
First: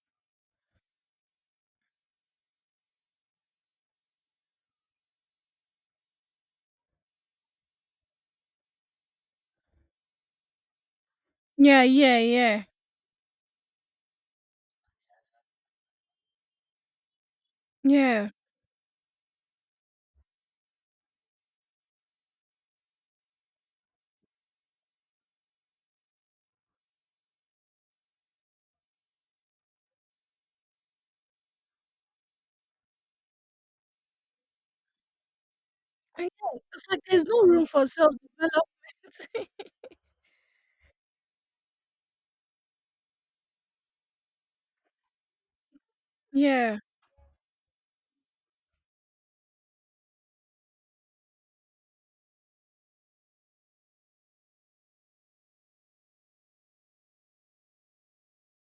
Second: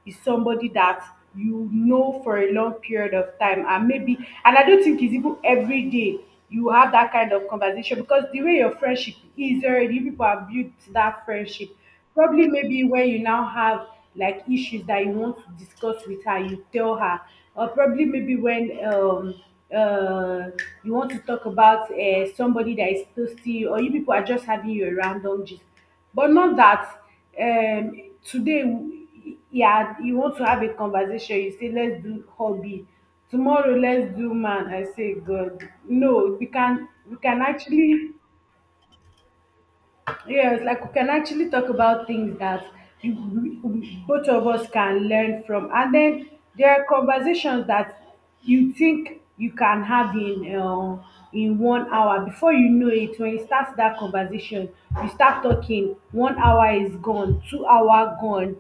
B: is somebody that you know for a long period of time, and maybe, and I don't think it's even every day you have that kind of conversation, because the way your friendship is already, people have built that friendship.
A: Yeah, yeah,
B: Probably
A: yeah,
B: maybe when you now have like issues that you want to discuss with her, you tell her, or probably
A: yeah.
B: maybe when uh you want to talk about somebody that is thirsty, or you people are just having your random gist. But not that um today w- yeah, you want to have a conversation, you say let's do hobby, tomorrow let's do man. I say, God
A: And
B: no,
A: yeah, it's like
B: we
A: there's
B: can
A: no room for
B: actually
A: self development.
B: Yes, like we can actually talk about things that you, both of us can learn from. And then there
A: yeah.
B: are conversations that you think you can have in 1 hour. Before you know it, when you start that conversation, you start talking. 1 hour is gone, 2 hour gone,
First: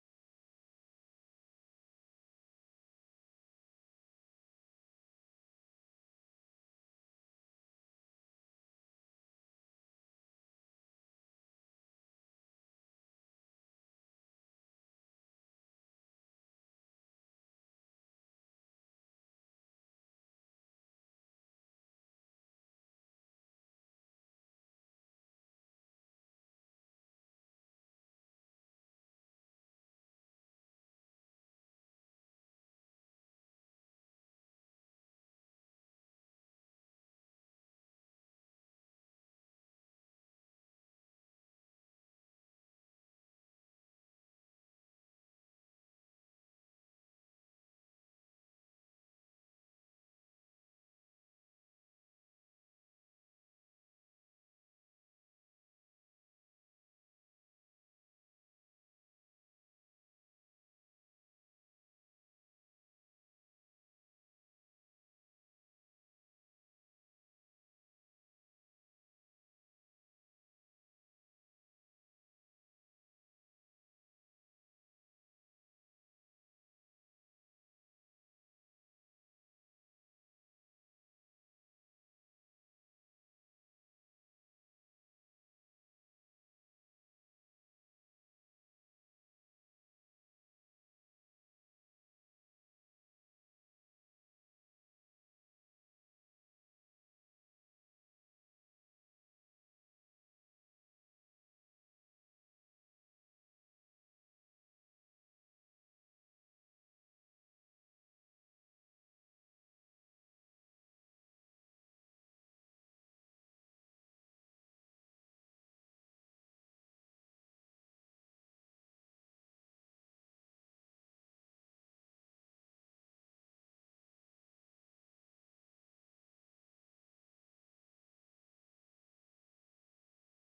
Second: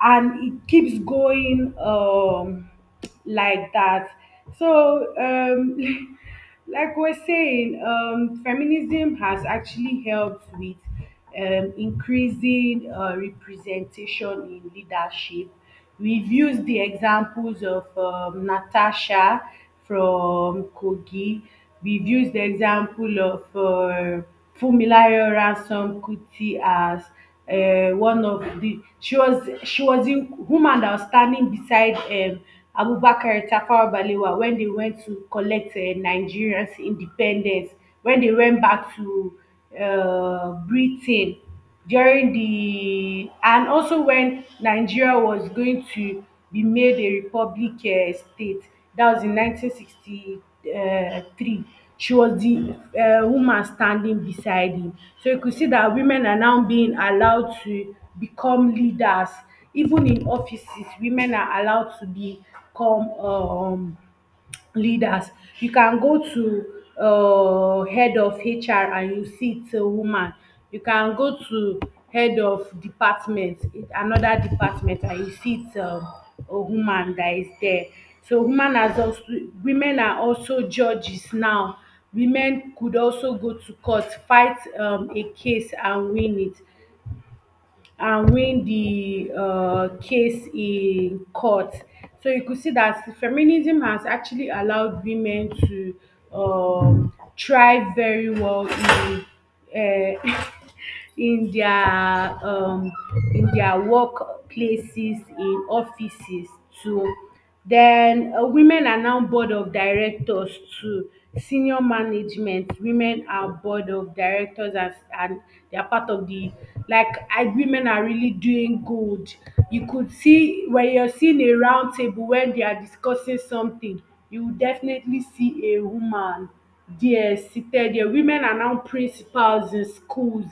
B: and it keeps going. Like that. So, like we're saying, feminism has actually helped with increasing representation in leadership. We've used the examples of Natasha from Kogi. We've used the example of Fumilayo Ransom Kuti as one of the she was the woman that was standing beside Abubakar Tafawa Balewa when they went to collect Nigeria's independence, when they went back to Britain during the, and also when Nigeria was going to be made a republic state, that was in 1963. She was the woman standing beside him. So you could see that women are now being allowed to become leaders. Even in offices, women are allowed to become leaders. You can go to head of HR and you see it's a woman. You can go to head of department, another department, and you see it's a woman that is there. So woman has also women are also judges now. Women could also go to court, fight a case and win it, and win the case in court. So you could see that feminism has actually allowed women to um, thrive very well in. Uh, in their um in their work places, in offices too. Then women are now board of directors too, senior management. Women are board of directors as and they are part of the like I, women are really doing good. You could see when you're seeing a round table, when they are discussing something, you will definitely see a woman there, seated there. Women are now principals in schools.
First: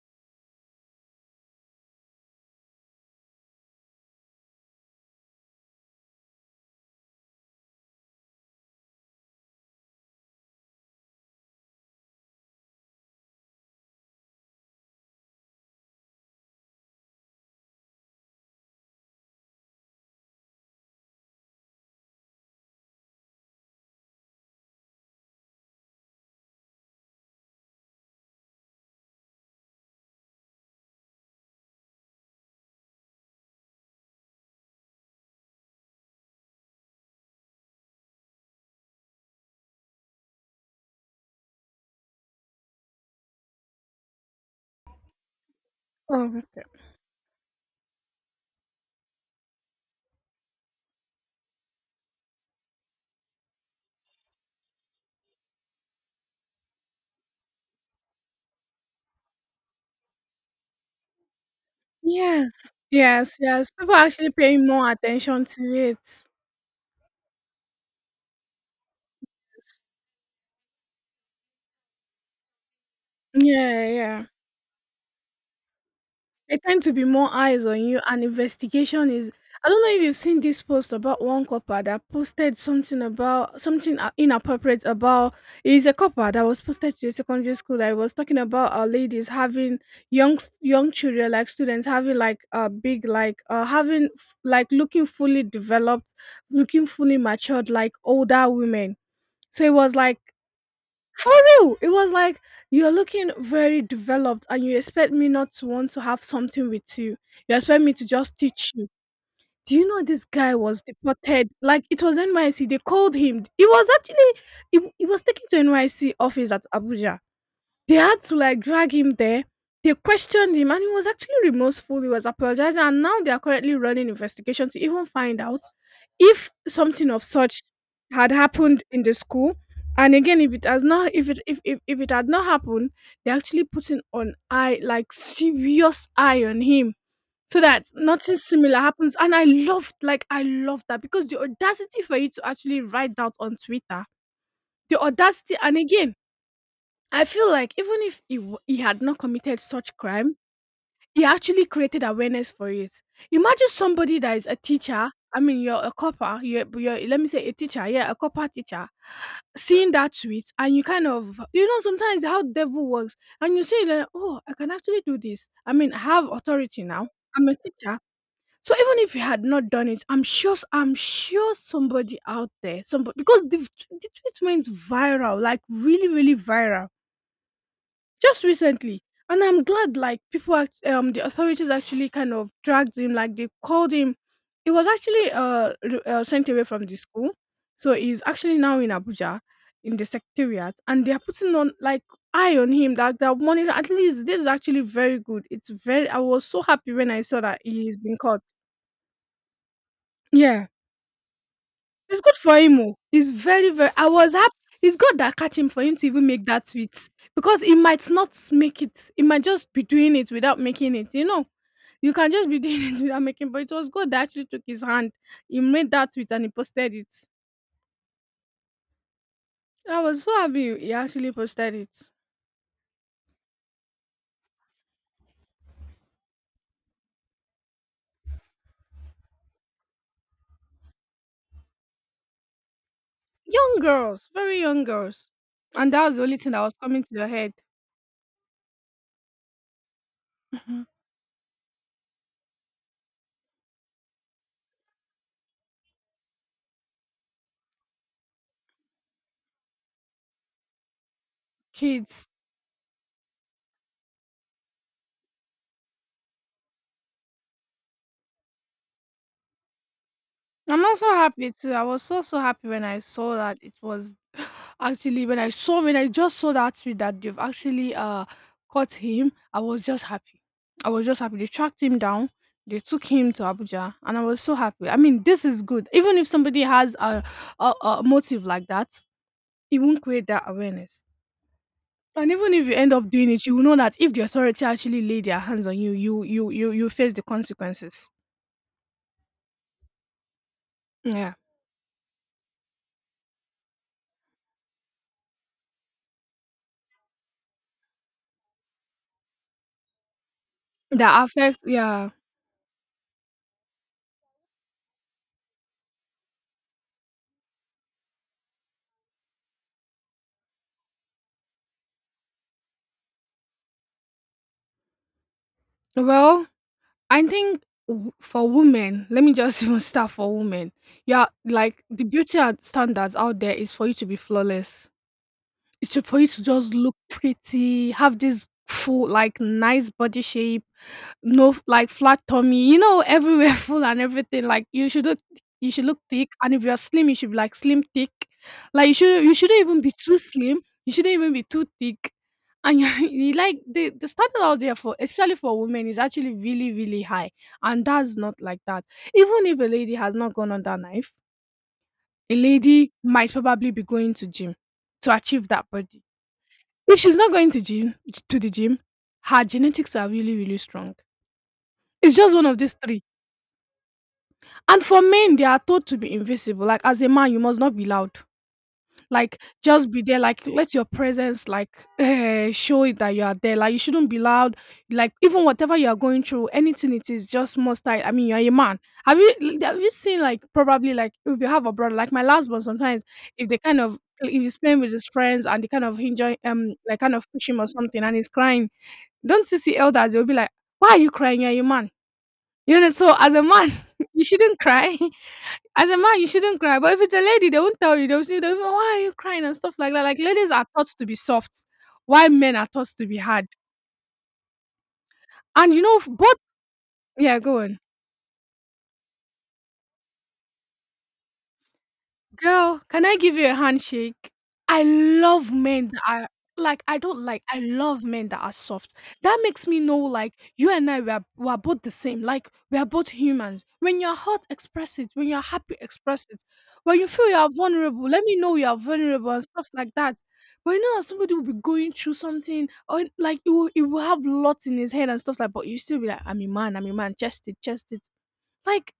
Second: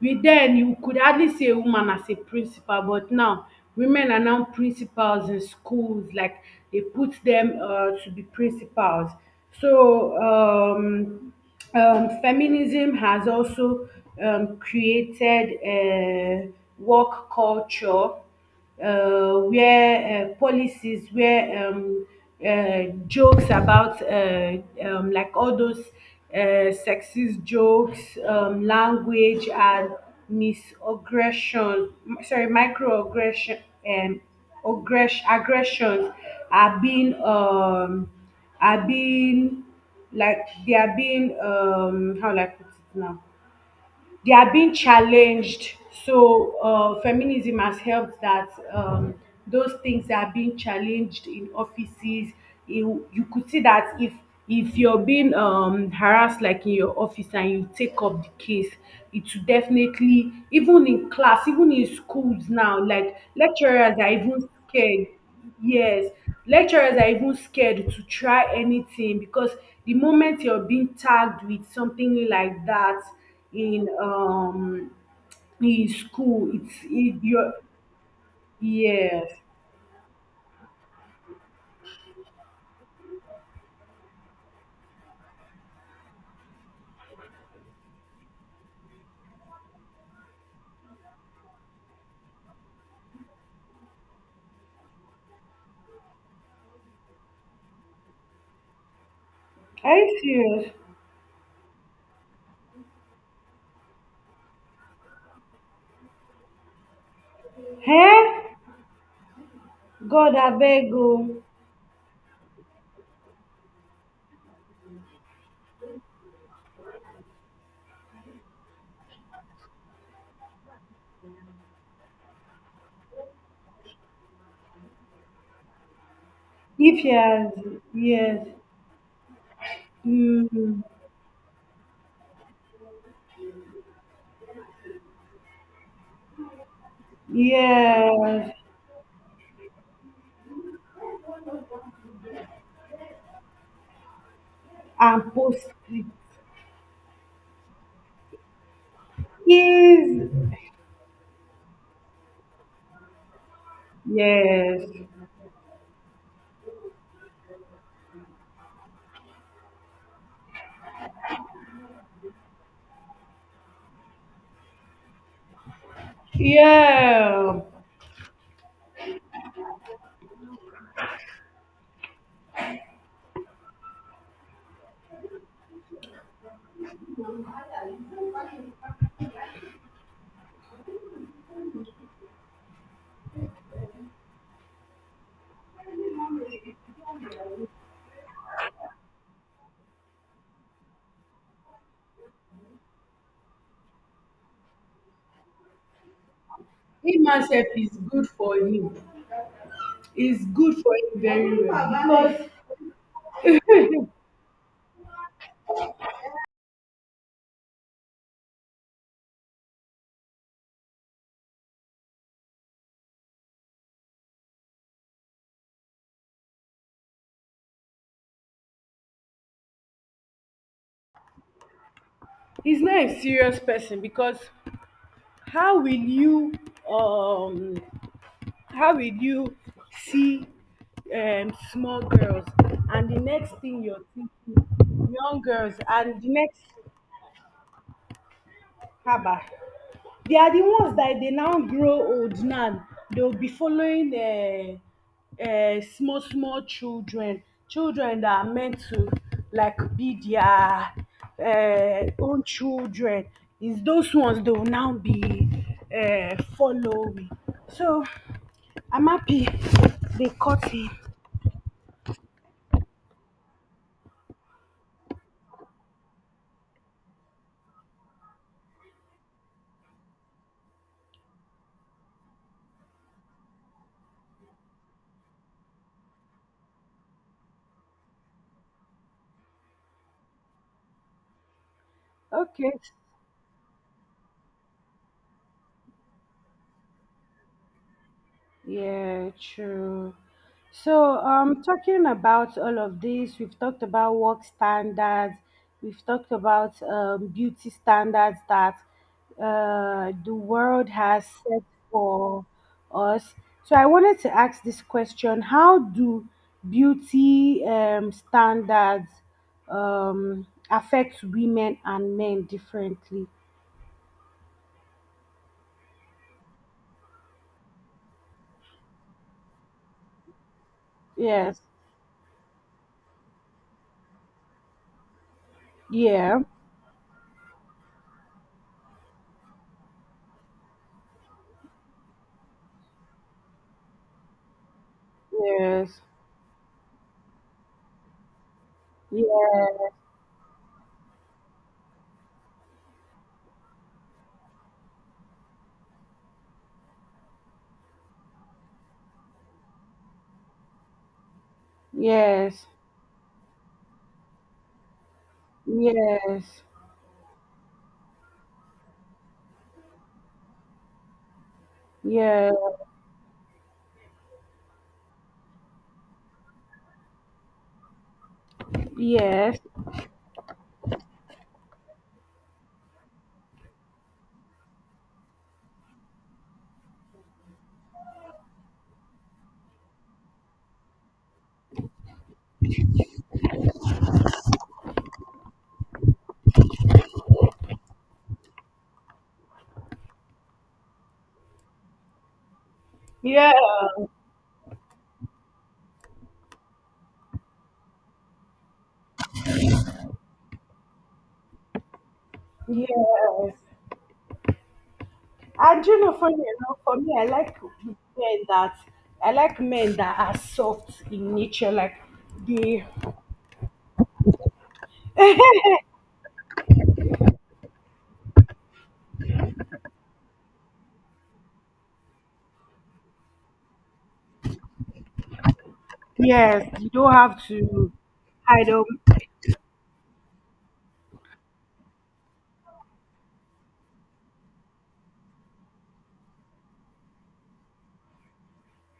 B: We then you could hardly see a woman as a principal, but now women are now principals in schools. Like they put them to be principals. So feminism has also created a work culture where policies where jokes about like all those sexist jokes, language and microaggression, um, aggressions are being um, are being like they are being, how will I put it now, they are being challenged.
A: Um.
B: So feminism has helped that those things are being challenged in offices. You could see that if you're being harassed like in your office and you take up the case, it will definitely even in class, even in schools
A: Yes.
B: now, like
A: Yes. Yes. People
B: lecturers
A: are
B: are
A: actually
B: even
A: paying more
B: scared.
A: attention to it.
B: Yes, lecturers are even scared to try anything, because the moment you're being tagged with something like that
A: Yeah.
B: in
A: Yeah.
B: um in school,
A: There tend to be more
B: you're
A: eyes on you, and investigation is.
B: yes.
A: I don't know if you've seen this post about one copper that posted something about something inappropriate about. It's a copper that was posted to a secondary school that was talking about our ladies having young children, like students having like big, like having like looking fully developed, looking fully matured, like older women. So it was
B: Are
A: like
B: you serious?
A: for real, it was like you're looking very developed and you expect me not to want to have something with you. You expect me to just
B: Hey,
A: teach you. Do you know this
B: God,
A: guy
B: I
A: was
B: beg you.
A: deported? Like it was NYC. They called him. He was actually he was taken to NYC office at Abuja. They had to like drag him there. They questioned him and he was actually remorseful. He was apologizing and now they are currently running investigation to even find out if
B: If
A: something
B: you
A: of
B: has
A: such had
B: yes,
A: happened in the school. And again,
B: mm,
A: if if it had not happened, they're actually putting on eye, like serious eye on him so that nothing
B: yes,
A: similar happens. And I loved, like I loved that because the audacity for you to actually write that on Twitter. The
B: and
A: audacity,
B: post
A: and
B: it
A: again I feel like even if he had not committed such
B: is
A: crime, he actually created awareness for it. Imagine somebody that is a
B: yes,
A: teacher. I mean, you're a copper. You're let me say a teacher. Yeah, a copper teacher. Seeing that tweet and you kind of you know sometimes how devil works and you say like, oh, I can actually do this. I mean, I have authority now. I'm a
B: yeah.
A: teacher. So even if you had not done it, I'm sure somebody out there, somebody because the tweet went viral, like really, really viral just recently. And I'm glad like the authorities actually kind of dragged him, like they called him. He was actually sent away from the school. So he's actually now in Abuja in the secretariat and they are putting on like eye on him, that that money, at least this is actually very good. It's very I was so happy when
B: He
A: I saw that
B: myself is
A: he's been
B: good
A: caught.
B: for him. Is
A: Yeah.
B: good for him very
A: It's
B: well
A: good
B: because
A: for him oh. It's very, very I was happy. It's good that catch him for him to even make that tweet because he might not make it. He might just be doing it without making it, you know? You can just be doing it without making, but it was good that actually took his hand. He made that tweet and he posted it. I was so happy he actually posted it.
B: he's not a serious person. Because how will you um how will you see small girls, and the next
A: Young
B: thing you're
A: girls, very young
B: thinking
A: girls.
B: young girls,
A: And that was
B: and
A: the
B: the
A: only thing that
B: next,
A: was coming to your head.
B: haba, they are the ones that dey now grow old now. They will be following small small children, children that are meant to like be their
A: Kids.
B: own children. Is those ones they will now be following. So I'm happy they cut
A: I'm
B: him.
A: also happy too. I was so so happy when I saw that it was actually when I saw when I just saw that tweet that they've actually caught him. I was just happy. I was just happy. They tracked him down. They took him to Abuja, and I was so happy. I mean, this is good. Even if somebody has a motive like that, it won't create that awareness. And even if
B: Okay.
A: you end up doing it, you will know that if the authority actually lay their hands on you, you face the consequences.
B: Yeah, true. So,
A: Yeah,
B: talking about all of this, we've talked about work standards, we've talked about beauty standards that the world
A: that
B: has
A: affects.
B: set
A: Yeah.
B: for us. So, I wanted to ask this question: how do beauty standards affect women and men differently?
A: Well, I think for women, let me just even start for women. Yeah,
B: Yes.
A: like the beauty and standards out there is for you to be flawless. For you
B: Yeah.
A: to just look pretty, have this full, like nice body shape, no f- like flat tummy, you know, everywhere full and everything. Like you should look, you should look
B: Yes.
A: thick, and if you're slim, you should be like slim thick. Like you shouldn't even
B: Yeah.
A: be too slim. You shouldn't even be too thick. And you like the standard out there for especially for women is actually really, really high. And that's not like that. Even if a lady has not gone on that knife, a
B: Yes.
A: lady might probably be going to gym to achieve that body.
B: Yes,
A: If she's not going to gym to the gym, her genetics are really, really strong. It's just one
B: yeah,
A: of these 3. And for men, they are told to be invisible. Like, as a man, you must not be loud. Like,
B: yes,
A: just be there. Like, let your presence, like, show it that you are there. Like, you shouldn't be loud. Like, even whatever you are going through, anything it is, just must I. I mean, you are a man. Have you have you seen, like, probably, like, if you have a brother like my last one? Sometimes if they kind of, if he's playing with his friends and they kind of enjoy, like, kind of push him or something and he's crying. Don't you see elders? They'll be like, "Why are you crying? You're a man." You know, so as a
B: yeah,
A: man, you shouldn't cry. As a man, you shouldn't cry. But if it's a lady, they won't tell you. They'll say, they'll be, like, "Why are you crying?" and stuff like that. Like, ladies are taught to be soft, while men are taught to be hard.
B: yes.
A: And you
B: And
A: know,
B: you know, funny
A: both.
B: enough, for me,
A: Yeah, go on.
B: I like men that are soft in nature, like
A: Girl,
B: they.
A: can I give you a handshake? I love men that are like, I don't like I love men that are soft. That makes me know, like, you and I, we are both the same. Like, we are both humans. When you're hot, express it. When you're happy, express it.
B: Yes, you
A: When you
B: don't
A: feel you
B: have
A: are
B: to
A: vulnerable, let me know you
B: hide
A: are
B: up.
A: vulnerable and stuff like that. But you know that somebody will be going through something, or like, it will have lots in his head and stuff like, but you still be like, I'm a man, chest it, chest it. Like,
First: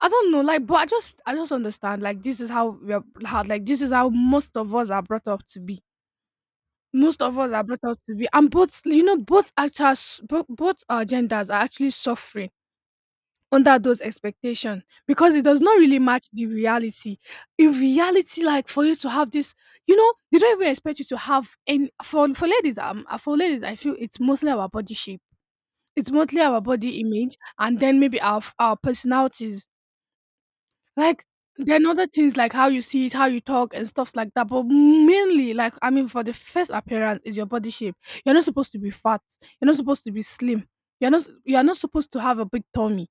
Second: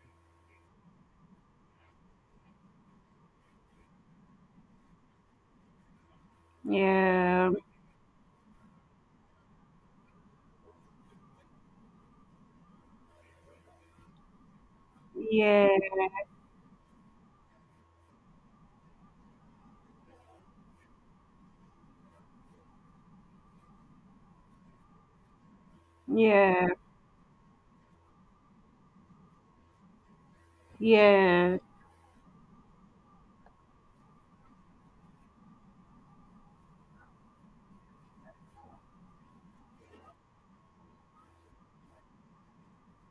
A: I don't know, like, but I just understand, like, this is how we are, how, like, this is how most of us are brought up to be. Most of us
B: Yeah,
A: are brought up to be, and both, you know, both actual, both our genders are actually suffering under those expectations because it does
B: yeah,
A: not really match the reality. In reality, like, for you to have this, you know, they don't even expect you to have any. For ladies, for ladies, I feel it's mostly our body shape. It's mostly our
B: yeah,
A: body image, and then maybe our personalities. Like,
B: yeah,
A: then other things like how you see it, how you talk and stuffs like that. But mainly, like, I mean, for the first appearance is your body shape. You're not supposed to be fat. You're not supposed to be slim. You're not supposed to have a big tummy.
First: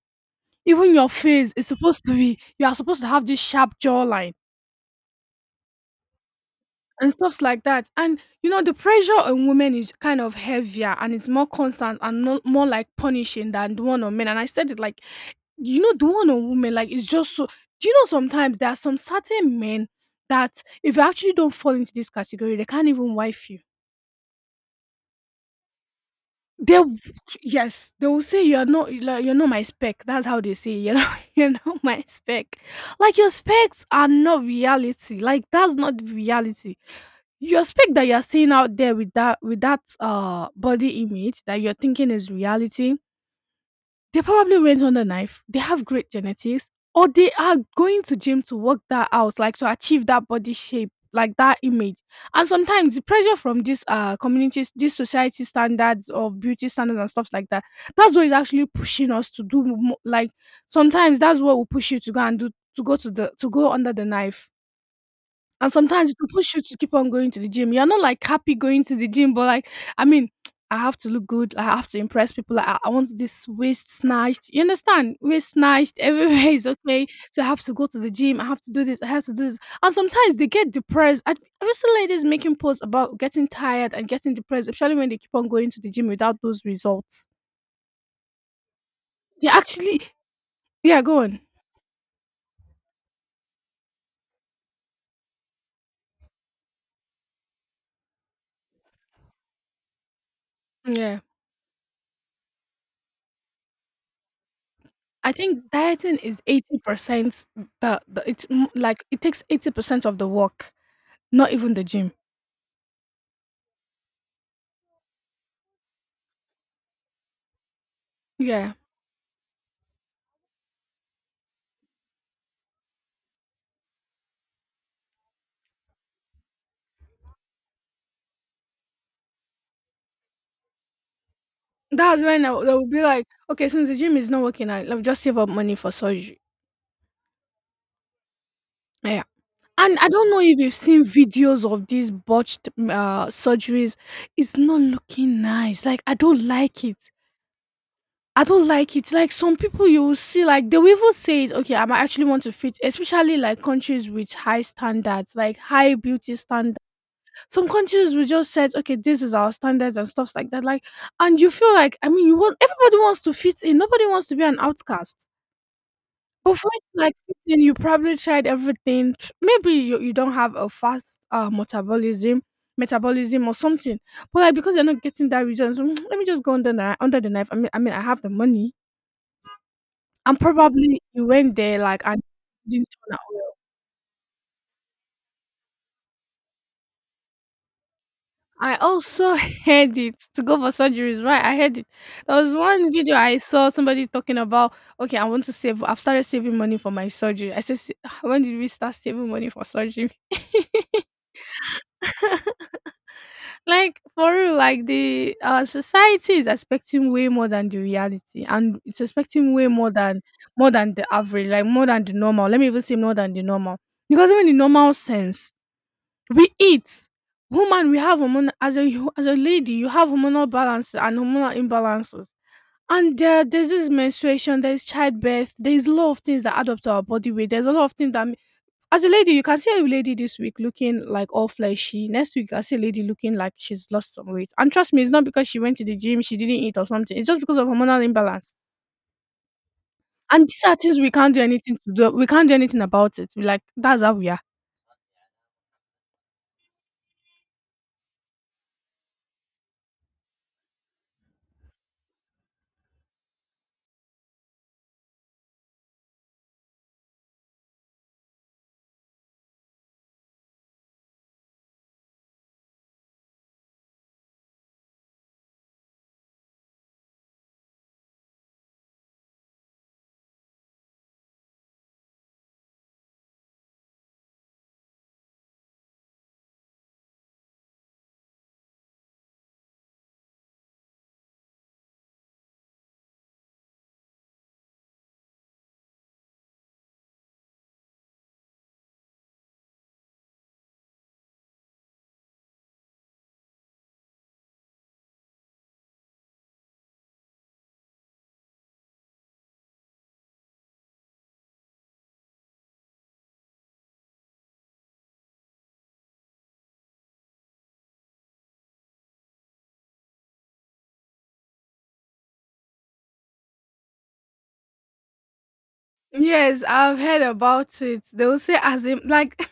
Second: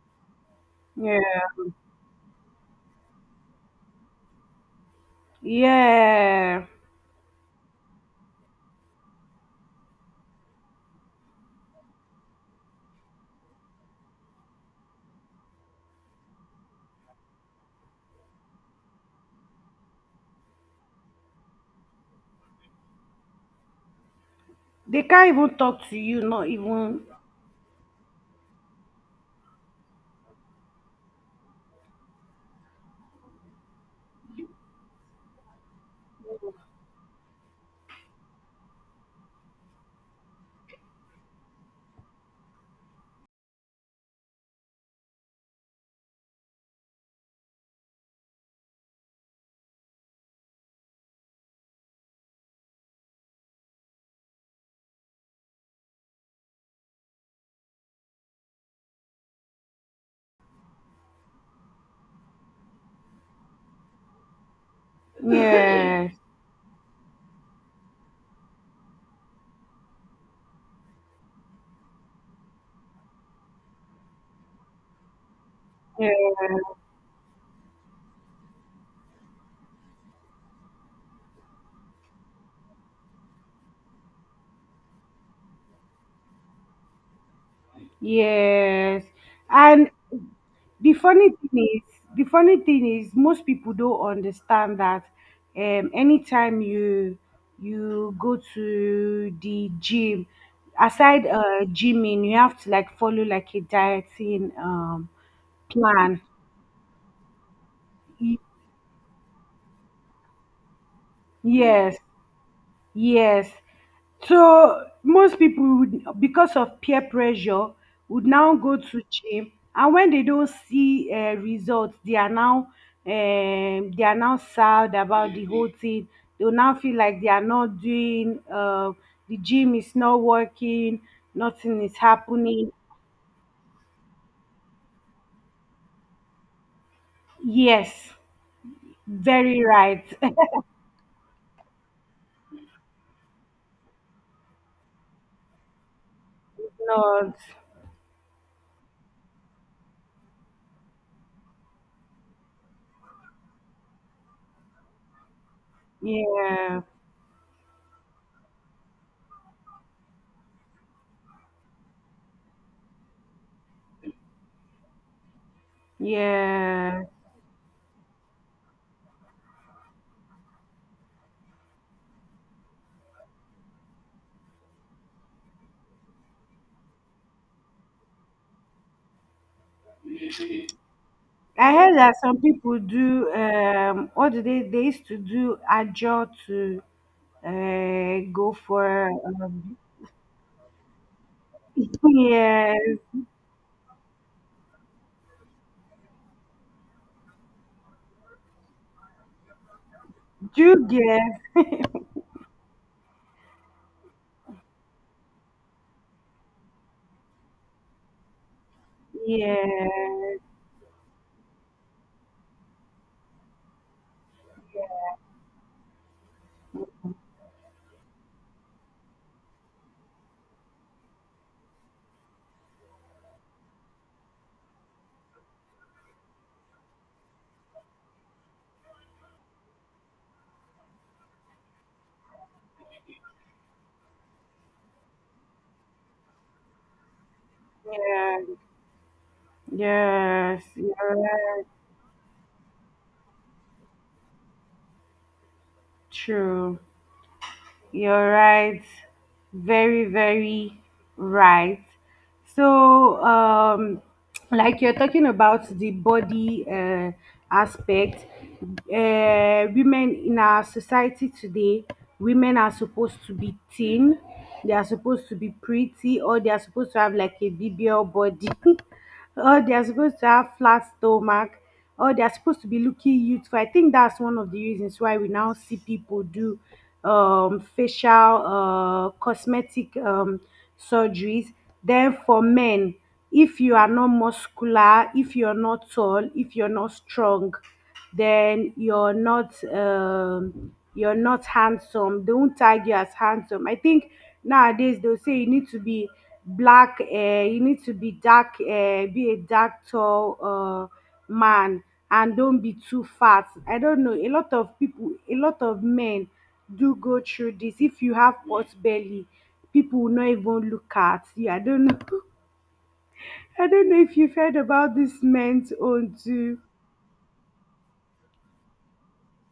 A: Even your
B: yeah,
A: face is supposed to be, you are supposed to have this sharp jawline
B: yeah.
A: and stuffs like that. And you know, the pressure on women is kind of heavier and it's more constant and, no, more like punishing than the one on men. And I said it, like, you know, the one on women, like, it's just so. Do you know sometimes there are some certain men that if you actually don't fall into this category, they can't even wife you.
B: They can't even talk to you, not
A: They, w-
B: even.
A: yes, they will say you're not, like, you're not my spec. That's how they say, you know, you're not my spec. Like, your specs are not reality. Like, that's not the reality. Your spec that you're seeing out there with that, with that body image that you're thinking is reality, they probably went on the knife, they have great genetics, or they are going to gym to work that out, like to achieve that body shape, like that image. And sometimes the pressure from these communities, these society standards of beauty standards and stuff like that, that's what is actually pushing us to do like, sometimes that's what will push you to go and do, to go to the, to go under the knife. And sometimes
B: Yeah,
A: it will push you to keep on going to the gym. You're not like happy going to the gym, but like, I mean, I have to look good. I have to impress people. Like, I want this waist snatched. You understand? Waist snatched.
B: yeah.
A: Everywhere is okay. So I have to go to the gym. I have to do this. I have to do this. And sometimes they get depressed. I, I've seen ladies making posts about getting tired and getting depressed, especially when they keep on going to the gym without those results.
B: Yes.
A: They
B: And
A: actually,
B: the
A: yeah, go
B: funny
A: on.
B: thing is, most people don't understand that. Anytime you go to the gym,
A: Yeah.
B: aside gymming, you have to like follow like a dieting
A: I think dieting
B: plan.
A: is 80%, the,
B: Y-
A: like, it takes 80% of the work. Not even the
B: Yes.
A: gym.
B: Yes. So most people would, because of peer pressure, would now
A: Yeah.
B: go to gym, and when they don't see results, they are now sad about the whole thing. They will now feel like they are not doing. The gym is not working. Nothing is
A: That's when I would,
B: happening.
A: I would be like, "Okay, since the gym is not working, I'll just save up money for surgery."
B: Yes,
A: Yeah.
B: very
A: And
B: right.
A: I don't know if you've seen videos of these botched, surgeries. It's not looking nice. Like, I don't like it.
B: Not.
A: I don't like it. Like, some people you will see, like, they will even say it, "Okay, I might actually want to fit," especially, like, countries with high standards, like, high beauty standards.
B: Yeah.
A: Some countries will just said, okay, this is our standards and stuffs like that. Like, and you feel like, I mean, you want, everybody wants to fit in. Nobody wants to be an outcast. But for it to,
B: Yeah.
A: like, fit in, you probably tried everything. Tr- Maybe you don't have a fast, metabolism, metabolism or something. But like, because you're not getting that reason, so, "Mm, let me just go under the, under the knife. I mean, I have the money, and probably you went
B: I
A: there
B: heard
A: like
B: that
A: and
B: some people
A: didn't turn.
B: do what do they used to do ajo to go
A: I
B: for
A: also
B: um,
A: heard it, to go for surgeries, right? I heard it. There was one
B: yes,
A: video I saw somebody talking about, okay, I want to save. I've started saving money for my surgery. I said, "Se- when did we start saving money for surgery?"
B: do guess
A: Like, for real, like, the society is expecting way more than the reality, and it's expecting way more than,
B: yes,
A: more than the average, like, more than the normal. Let me even say more than the normal, because even the normal sense, we eat. Woman, we have hormonal, as a lady, you have hormonal balances and hormonal imbalances. And there's this menstruation, there's childbirth, there's a lot of things that add up to our body weight. There's a lot of things that, ma- as a lady, you can see a lady this week looking like all fleshy. Next week, you can see a lady looking like she's lost some weight. And trust me, it's not because she went to the gym, she didn't eat or something. It's just because of hormonal
B: yes,
A: imbalance. And
B: yeah,
A: these
B: yes,
A: are
B: you're
A: things we can't do
B: right,
A: anything to do. We can't do anything about it. We like, that's how we are.
B: true. You're right. Very, very right. So, like you're talking about the body aspect, women in our society today, women are supposed to be thin, they are supposed to be pretty, or they are supposed to have like a BBL body. Oh, they're supposed to have flat stomach. Oh, they're supposed to be looking youthful. I think that's one of the reasons why we now see people do facial cosmetic surgeries. Then for men, if you are not muscular, if you're not tall, if you're not strong, then you're not handsome. They won't tag you as handsome. I think nowadays they'll say you need to be dark hair, be a dark, tall, man, and don't be too fat. I don't know, a lot of people, a lot of men do go through this. If you have pot belly, people will not even look at you. I don't know. I don't know if you've heard about this men's own too.
A: Yes, I've heard about it. They will say, as in, like,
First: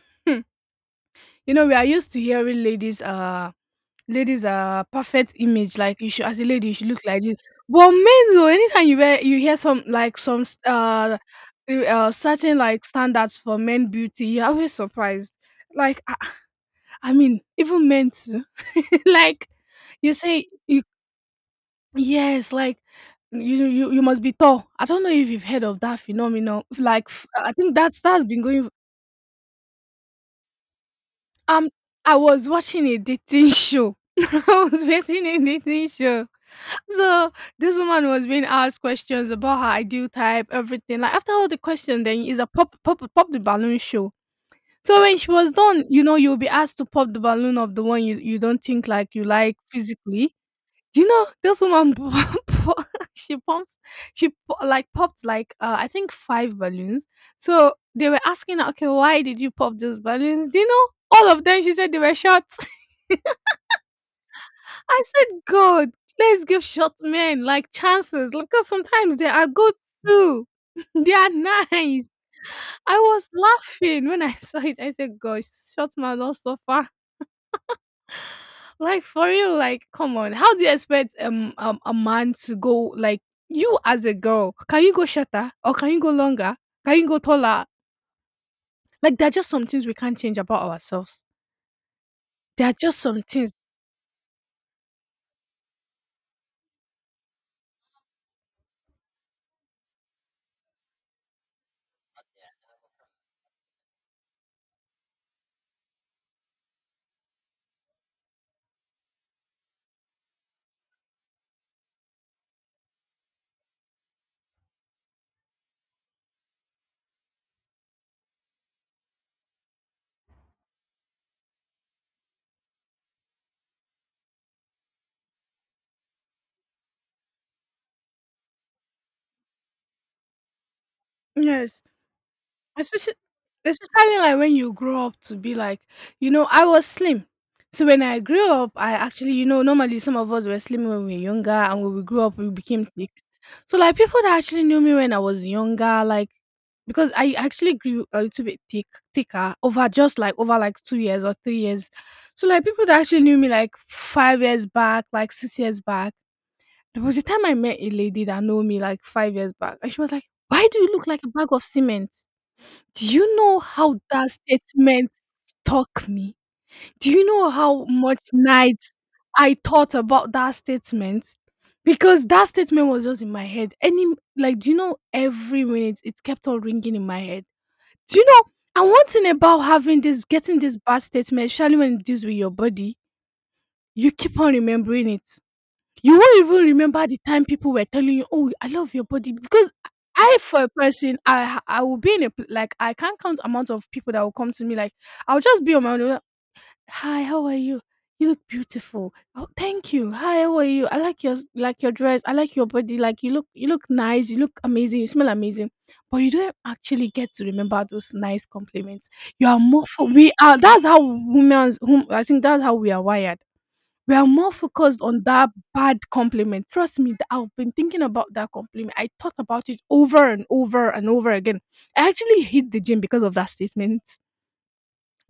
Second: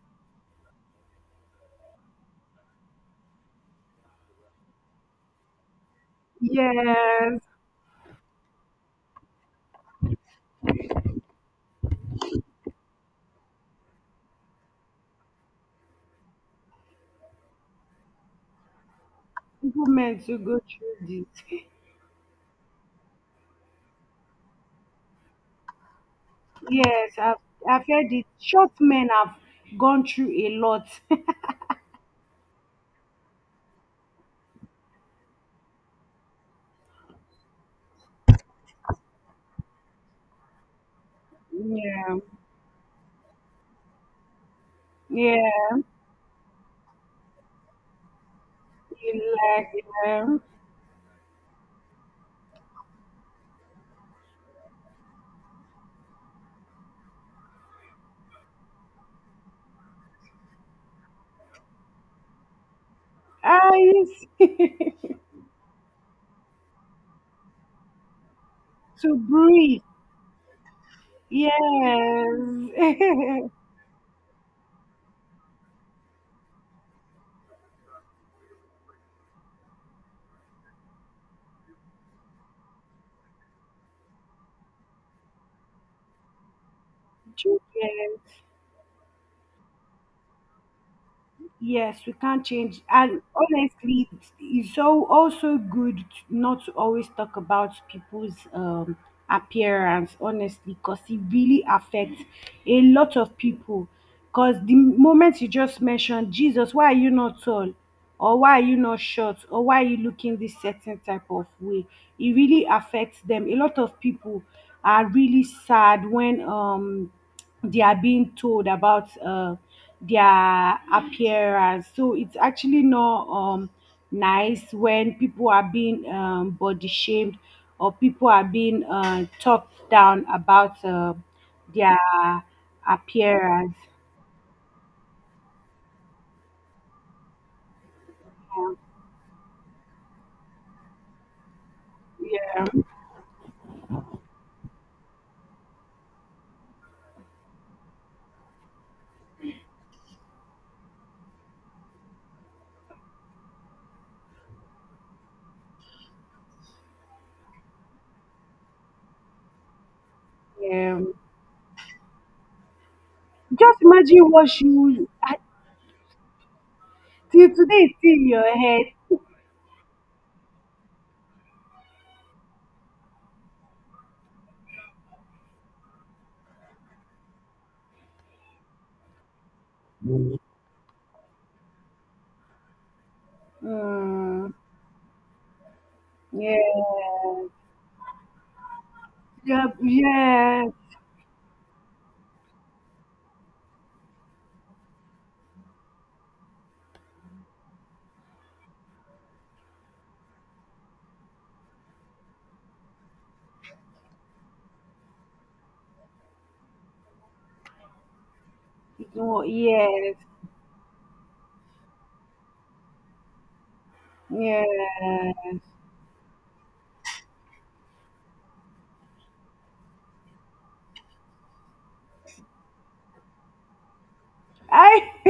A: you know, we are used to hearing ladies, ladies are perfect image, like, you should, as a lady you should look like this.
B: Yes,
A: But men though, anytime you hear, you hear some, like, some certain, like, standards for men beauty, you're always surprised. Like, I mean, even men too. Like,
B: people,
A: you
B: men to
A: say
B: go
A: you,
B: through this.
A: yes, like, you, you must be tall. I don't know if you've heard of that phenomenon. Like,
B: Yes,
A: f-
B: i've
A: I think
B: i've
A: that's
B: heard
A: that's
B: it.
A: been going.
B: Short men have gone through a lot.
A: Um, I was watching a dating show. I was watching a dating show. So this woman was being asked questions about her ideal type, everything. Like, after all the question,
B: Yeah,
A: then is a pop, pop, pop the balloon show. So when she was
B: yeah.
A: done, you know, you'll be asked to pop the balloon of the one you, you don't think like you like
B: Relax,
A: physically.
B: yeah.
A: You know, this woman, po- she pumps, like popped, like, I think five balloons. So they were asking her, okay, why did you pop those balloons? Do you know all of them? She said they were shots.
B: Eyes.
A: I said, God, let's give short men like chances because
B: To
A: sometimes they are good
B: breathe.
A: too. They are
B: Yes.
A: nice. I was laughing when I saw it. I said, "Gosh, short man, not so far." Like, for real, like, come on. How do you expect a man to go, like, you as a girl? Can you go shorter or can you go longer? Can you go
B: True,
A: taller?
B: yes.
A: Like, there are just some things we can't change about ourselves.
B: Yes, we can't
A: There are
B: change.
A: just some
B: And
A: things.
B: honestly, it's so also good to- not to always talk about people's appearance, honestly, because it really affects a lot of people. Because the moment you just mentioned Jesus, why are you not tall? Or why are you not short, or why are you looking this certain type of way, it really affects them. A lot of people are really sad when they are being told about their appearance. So it's actually not nice when people are being body shamed or people are being talked down about
A: Yes.
B: their
A: Especially,
B: appearance.
A: especially like when you grow up to be like, you know, I was slim. So when I grew up, I actually, you know, normally some of us were slim when we were younger and when we grew up we
B: Yeah,
A: became thick. So like, people that actually knew me when I was younger, like, because I actually grew a little bit thick, thicker over just like over like 2 years or 3 years. So like, people that actually knew me like 5 years back, like 6 years back. There was a time I met a lady that knew me like 5 years back and she was like, "Why do you look
B: um,
A: like a bag of cement?" Do you know
B: just
A: how
B: imagine
A: that
B: what you
A: statement
B: I.
A: stuck me? Do you
B: Till
A: know
B: today
A: how
B: it's still
A: much
B: in your head.
A: nights I thought about that statement? Because that statement was just in my head. Any like, do you know every minute it kept on ringing in my head? Do you know? And one thing about having this, getting this bad statement, especially when it deals with your body, you keep
B: Mm,
A: on remembering it. You won't even remember the time
B: yes.
A: people were telling you, "Oh, I love your body,"
B: Yeah,
A: because I for a
B: yes.
A: person, I will be in a like I can't count amount of people that will come to me. Like I'll just be on my own. They'll be like, hi, how are you? You look beautiful. Oh, thank you. Hi, how are you? I like your dress. I like your body. Like you look nice. You look amazing. You smell amazing. But you don't actually get to remember those nice compliments. You are more for
B: Yes.
A: we are. That's how women, whom I think that's how we are wired, we are more focused on that
B: Yes.
A: bad compliment. Trust me, I've been thinking about that compliment. I thought about it over and over and over again. I actually hit the gym because of that statement.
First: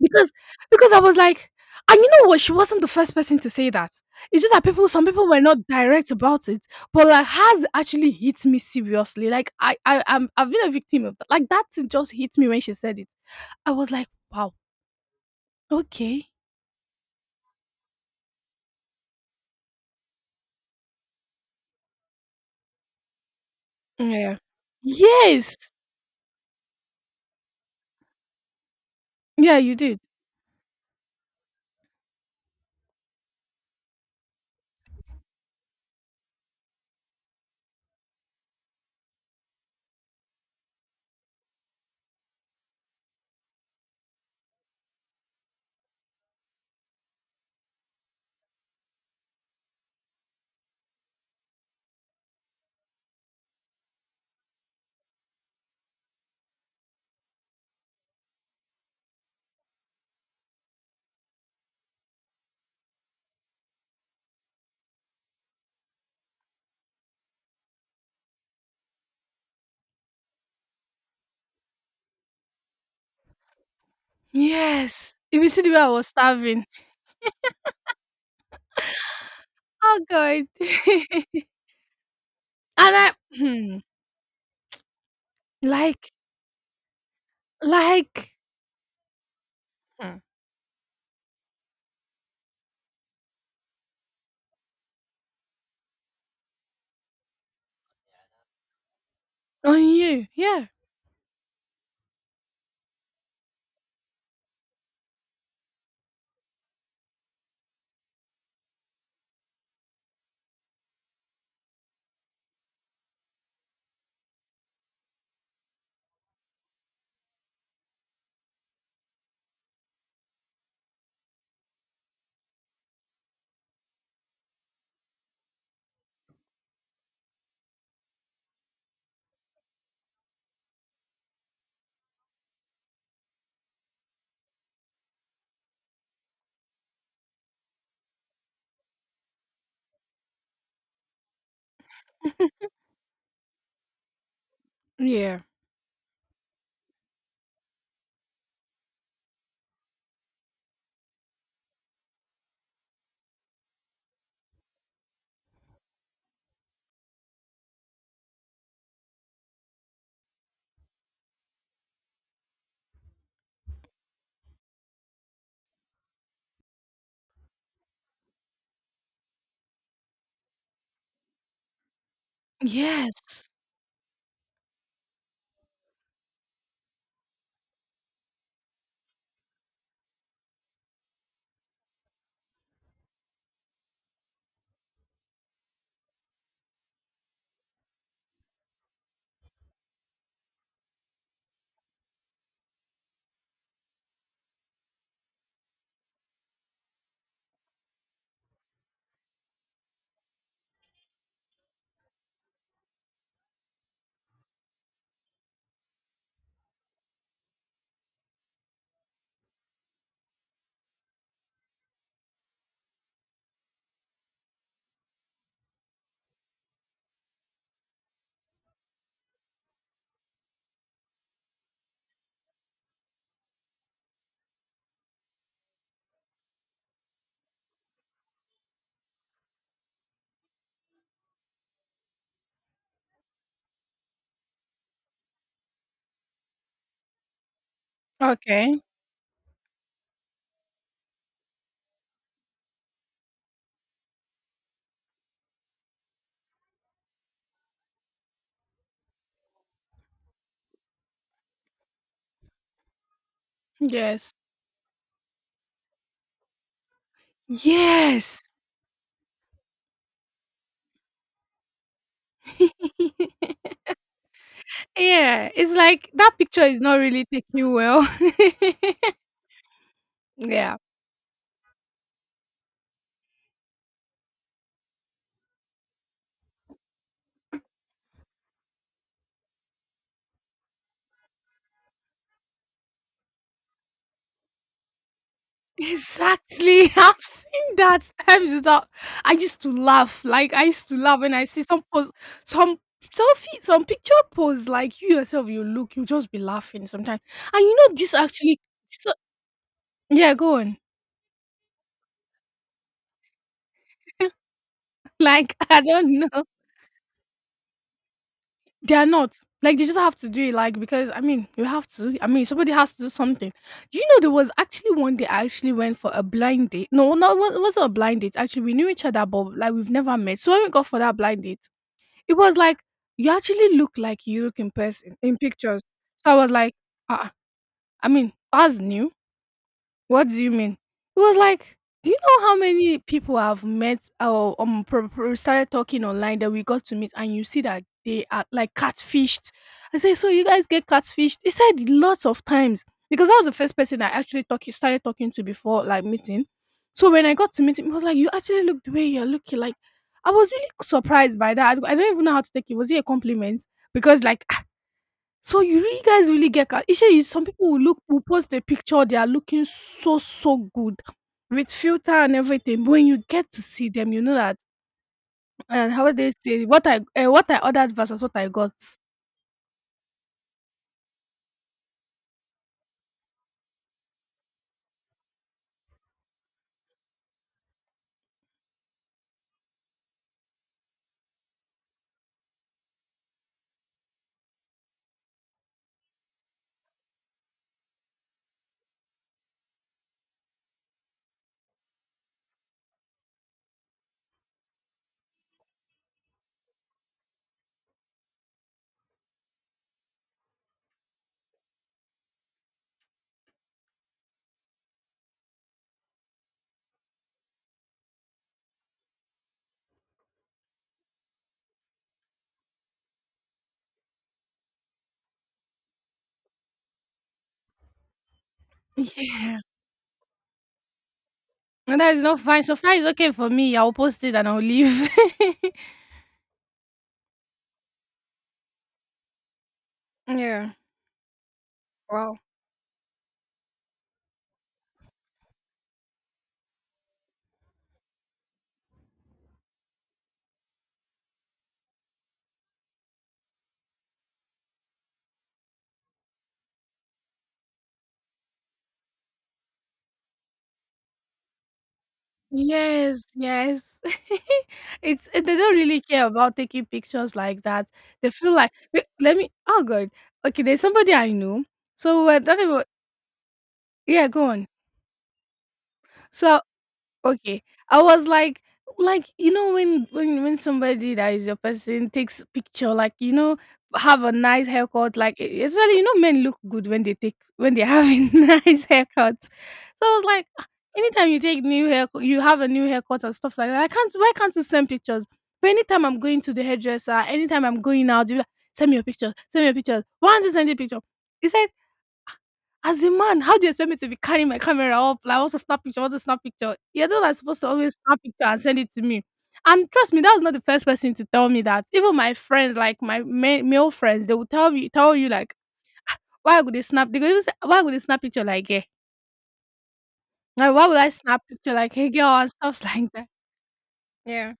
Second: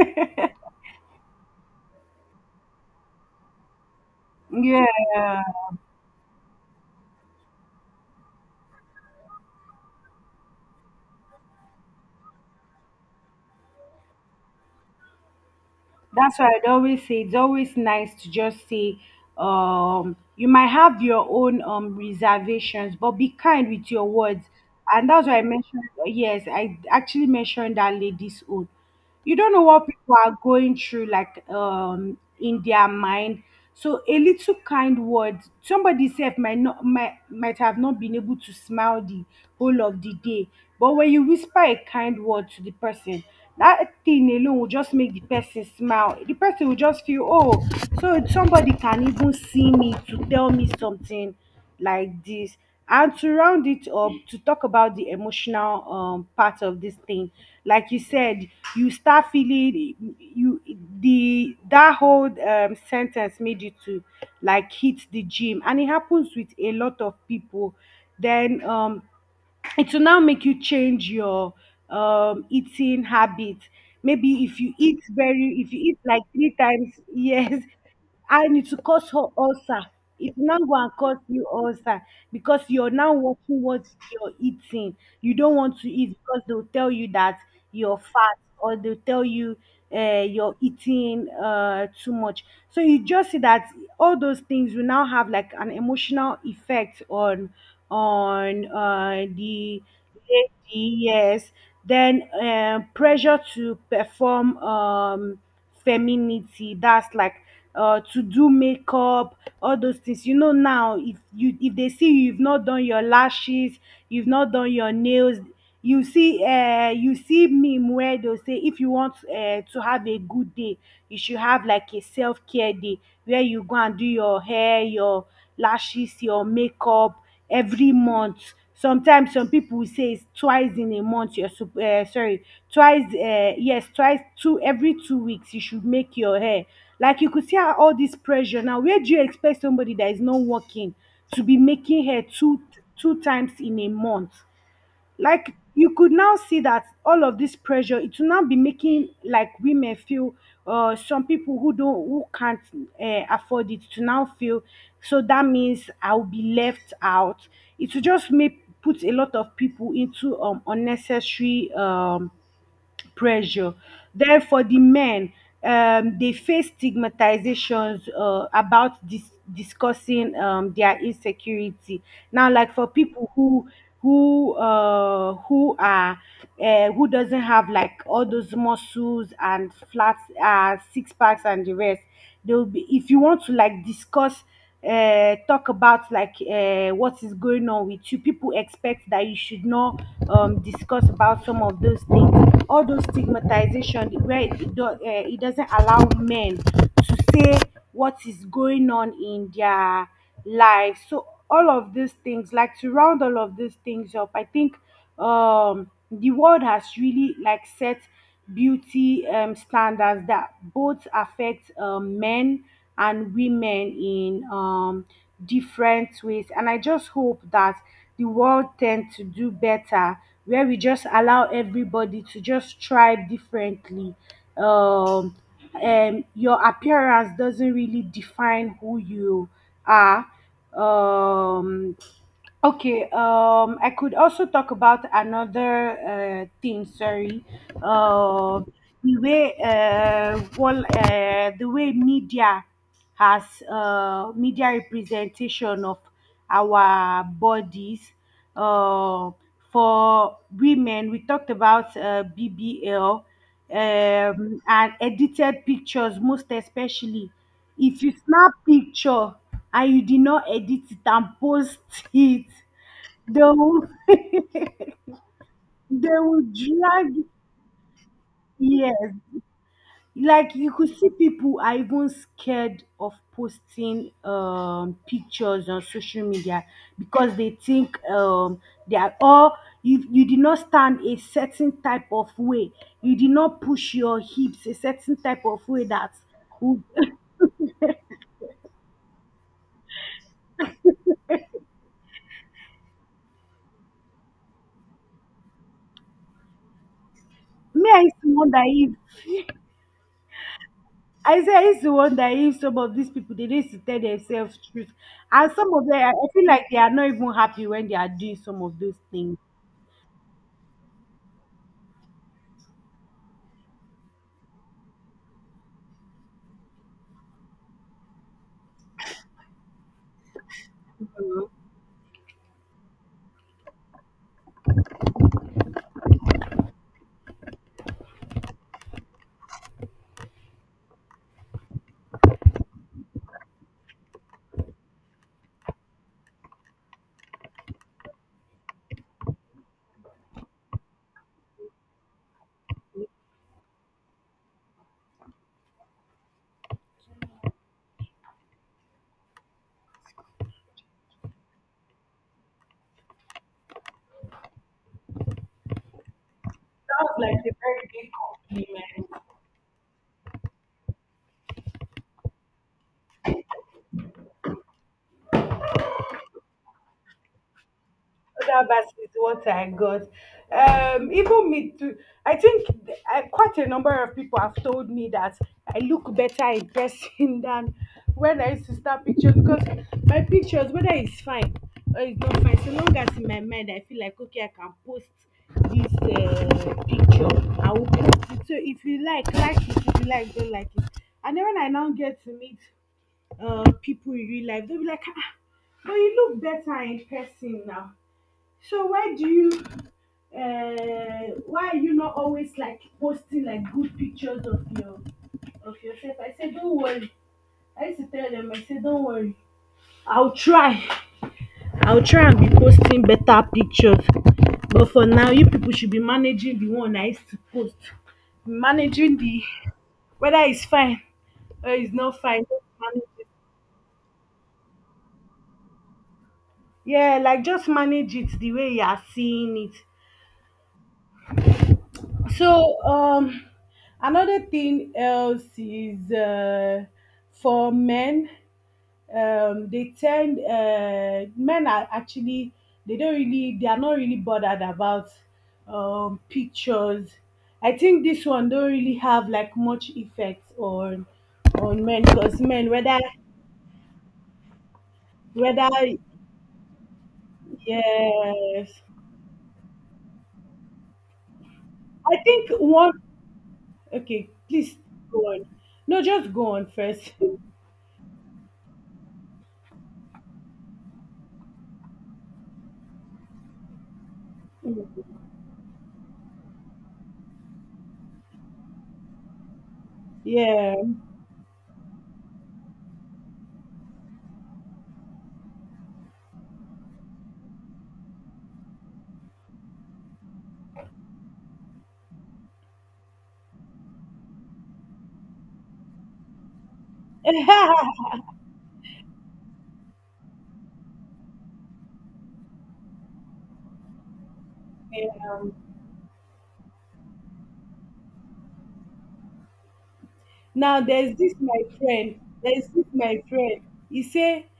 A: Because because I was like, and you know what? She wasn't the first person to say that. It's just that people, some people were
B: Yeah.
A: not direct about it, but like has actually hit me seriously. Like I've been a victim of that. Like that thing just hit me when she said it. I was like, wow, okay,
B: That's why I'd always say it's always nice to just say, you might have your own reservations, but be kind with your
A: yeah,
B: words. And that's why I
A: yes,
B: mentioned, yes, I actually mentioned that lady's own. You don't
A: yeah,
B: know
A: you
B: what
A: did.
B: people are going through, like in their mind. So a little kind word, somebody said might not, might have not been able to smile the whole of the day. But when you whisper a kind word to the person, that thing alone will just make the person smile. The person will just feel, oh, so somebody can even see me to tell me something like this. And to round it up, to talk about the emotional part of this thing, like you said, you start feeling you the, that whole sentence made you to like hit the gym, and it happens with a lot of people. Then it will now make you change your eating habit. Maybe if you eat
A: Yes. If you
B: very,
A: see the
B: if
A: way
B: you
A: I
B: eat
A: was
B: like three
A: starving.
B: times yes, and it will cause her ulcer
A: Oh
B: it
A: God.
B: will now go and cause
A: And
B: you ulcer, because you're
A: I
B: now watching
A: hmm,
B: what you're eating. You don't want to eat
A: like
B: because they'll tell you that you're
A: like
B: fat, or they'll tell you
A: hmm,
B: you're eating too much. So you just see that all those things will now have like an emotional effect on on
A: on
B: the.
A: you. Yeah.
B: Yes, then pressure to perform femininity. That's like to do makeup, all those things. You know now, if you if they see you, you've not done your lashes, you've not done your nails, you see meme where they'll say if you want to have a good day, you should have like a self care day where you go and do your hair, your lashes, your makeup every month. Sometimes some people will say it's twice in a month. You're sup- sorry, twice. Yes, twice, two every two weeks. You should make your hair. Like you could see how all this pressure. Now, where do you expect somebody that is not working to be making hair two two times in a month?
A: Yeah.
B: Like you could now see that all of this pressure, it will now be making like women feel some people who don't, who can't afford it, to now feel so, that means I'll be left out. It will just make, put a lot of people into unnecessary pressure. Therefore, the men, they face stigmatizations about dis- discussing their insecurity. Now, like for people
A: Yes.
B: who, who are who doesn't have like all those muscles and flat six packs and the rest, they will be. If you want to like discuss talk about like what is going on with you, people expect that you should not discuss about some of those things. All those stigmatization where it, do, it doesn't allow men to say what is going on in their life. So all of these things, like to round all of these things up, I think the world has really like set beauty standards that both affect men and women in different ways. And I just hope that the world tends to do better, where we just allow everybody to just thrive differently. Um, your appearance doesn't really define who you are. Um, Okay, I could also talk about another thing. Sorry, uh,
A: Okay.
B: the way media has, media representation of our bodies. Uh, for women, we talked about BBL,
A: Yes.
B: and edited pictures, most especially if you
A: Yes.
B: snap picture and you did not edit it and post it, they will they
A: Yeah. It's like that
B: will
A: picture is not really
B: drag.
A: taking you well.
B: Yes, like you
A: Yeah.
B: could see people are even scared of posting pictures on social media because they think they are, or you did not stand a certain type of way, you did not push your hips a certain type of way that would-
A: Exactly. I've seen that times without. I used to laugh. Like I used to laugh when I see some post, some selfie, some picture posts. Like you yourself, you look, you just be laughing sometimes. And you
B: me
A: know
B: I
A: this
B: used to
A: actually.
B: wonder if
A: So, yeah, go on.
B: I say I used to wonder if some of these people they need to tell themselves truth. And
A: Like
B: some
A: I
B: of them,
A: don't
B: I
A: know.
B: feel like they are not even happy when they are doing some of
A: They
B: those
A: are not.
B: things.
A: Like they just have to do it. Like because I mean, you have to. I mean, somebody has to do something. You know, there was actually one day I actually went for a blind date. No, no, it wasn't a blind date. Actually, we knew each other, but like we've never met. So when we got for that blind date. It was like, "You actually look like you look in person in pictures." So I was like, "Ah, I mean, that's new." What do you mean? It was like, do you know how many people I've met or started talking online that we got to meet, and you see that they are like catfished. I say, so you guys get catfished? He said lots of times because I was the first person I actually talk started talking to before like meeting. So when I got to meet him, he was like, you actually look the way you're looking. Like I was really surprised by that. I don't even know how to take it. Was it a compliment? Because like so you really guys really get ca shey
B: Sounds
A: you
B: like
A: some
B: a
A: people will
B: very
A: look
B: big
A: will post a picture they
B: compliment.
A: are looking so, so good with filter and everything, but when you get to see them, you know that and how they say, what I eh, what I ordered versus what I
B: That
A: got.
B: basket is what I got. Even me too. I think th- quite a number of people have told me that I look better in person than when I used to start pictures, because my pictures, whether it's fine or it's not fine, so long as in my mind I feel like okay, I can post this picture, I will post it. So if you like it. If you like, don't like it. And then when I now get to meet people in real life, they'll be like, ah, but you look better in person now, so why do you why are you not always like posting like good pictures of your of yourself? I said, don't worry. I used to tell them, I said, don't worry. I'll try. I'll try and be posting better pictures. But for now, you people should be managing the one I used to post. Managing the,
A: Yeah.
B: whether it's fine or it's
A: And that
B: not
A: is not
B: fine,
A: fine.
B: just
A: So far it's
B: manage it.
A: okay for me. I will post it and I'll leave.
B: Yeah, like just manage it the way you are seeing it.
A: Yeah. Wow.
B: So um, another thing else is for men, they tend, men are actually, they are not really bothered about pictures. I think this one don't really have like much effect on men because men, whether
A: Yes, yes. It's eh, they don't
B: whether
A: really care about taking pictures like that. They feel like
B: yes.
A: wait, let me oh God. Okay, there's somebody I know.
B: I
A: So,
B: think
A: that
B: one,
A: yeah,
B: okay
A: go on.
B: please go on, no just go
A: So
B: on first.
A: okay, I was like you know when somebody that is your person takes picture, like you know have a nice haircut, especially you know men look good when they take when they have a nice haircut. So I was like, "Ah,
B: Yeah.
A: anytime you take new hair, you have a new haircut and stuff like that. I can't. Why can't you send pictures? But anytime I'm going to the hairdresser, anytime I'm going out, you like, send me your pictures, send me your pictures. Why don't you send the picture? He said as a man, how do you expect me to be carrying my camera up? Like, I want to snap picture, I want to snap picture. You're the one that's supposed to always snap picture and send it to me. And trust me, that was not the first person to tell me that. Even my friends, like my male friends, they will tell me, tell
B: Yeah.
A: you like, why would they snap? They go, even say, why would they snap picture like, yeah? Like,
B: Now
A: why would I
B: there's this
A: snap
B: my
A: picture like, hey
B: friend.
A: girl, and stuff like that?
B: He say
A: Yeah.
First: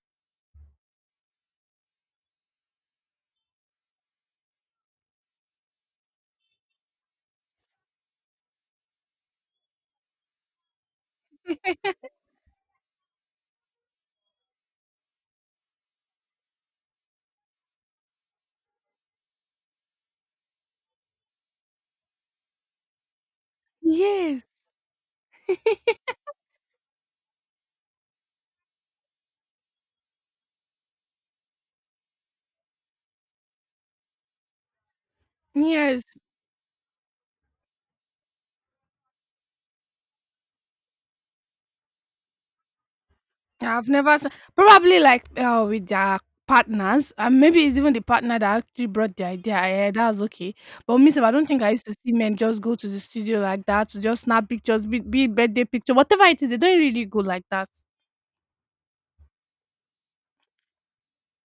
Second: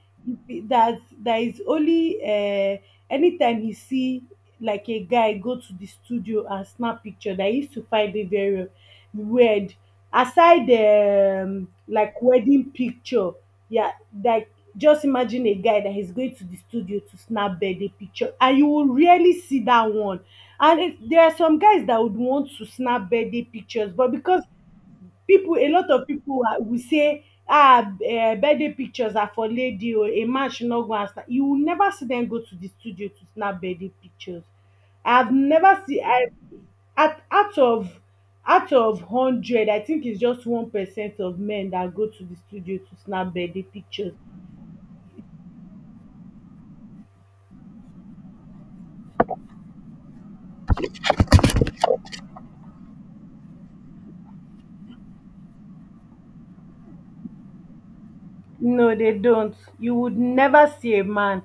B: that there is only anytime he see like a guy go to the studio and snap picture, that he used to find it very weird. Aside like wedding picture, yeah, like, just imagine a guy that is going to the studio to snap birthday picture, and you will rarely see that one. There are some guys that would want to snap birthday pictures, but because
A: Yes,
B: people, a lot of people will say, birthday pictures are for lady, or a man should not go and snap. You will never see them go to the studio to snap birthday pictures. I've never
A: yes.
B: seen I at out of hundred, I think it's just 1% of men that go to the studio to snap birthday
A: Yeah, I've never
B: pictures.
A: s probably, like, with their partners, and maybe it's even the partner that actually brought the idea yeah, that's okay. But miss, I don't think I used to see men just go to the studio like that to just snap pictures, be it birthday picture, whatever it is, they don't really go like that.
B: No, they don't. You would never see a man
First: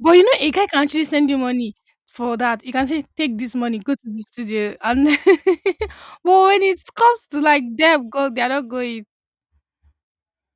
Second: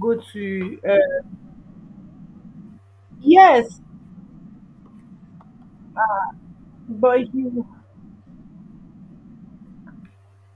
A: But, you know, a guy
B: to
A: can actually send you money for that. You can say, "Take this money,
B: yes,
A: go to the studio," and but when it comes
B: but
A: to, like,
B: you,
A: them, go they are not going.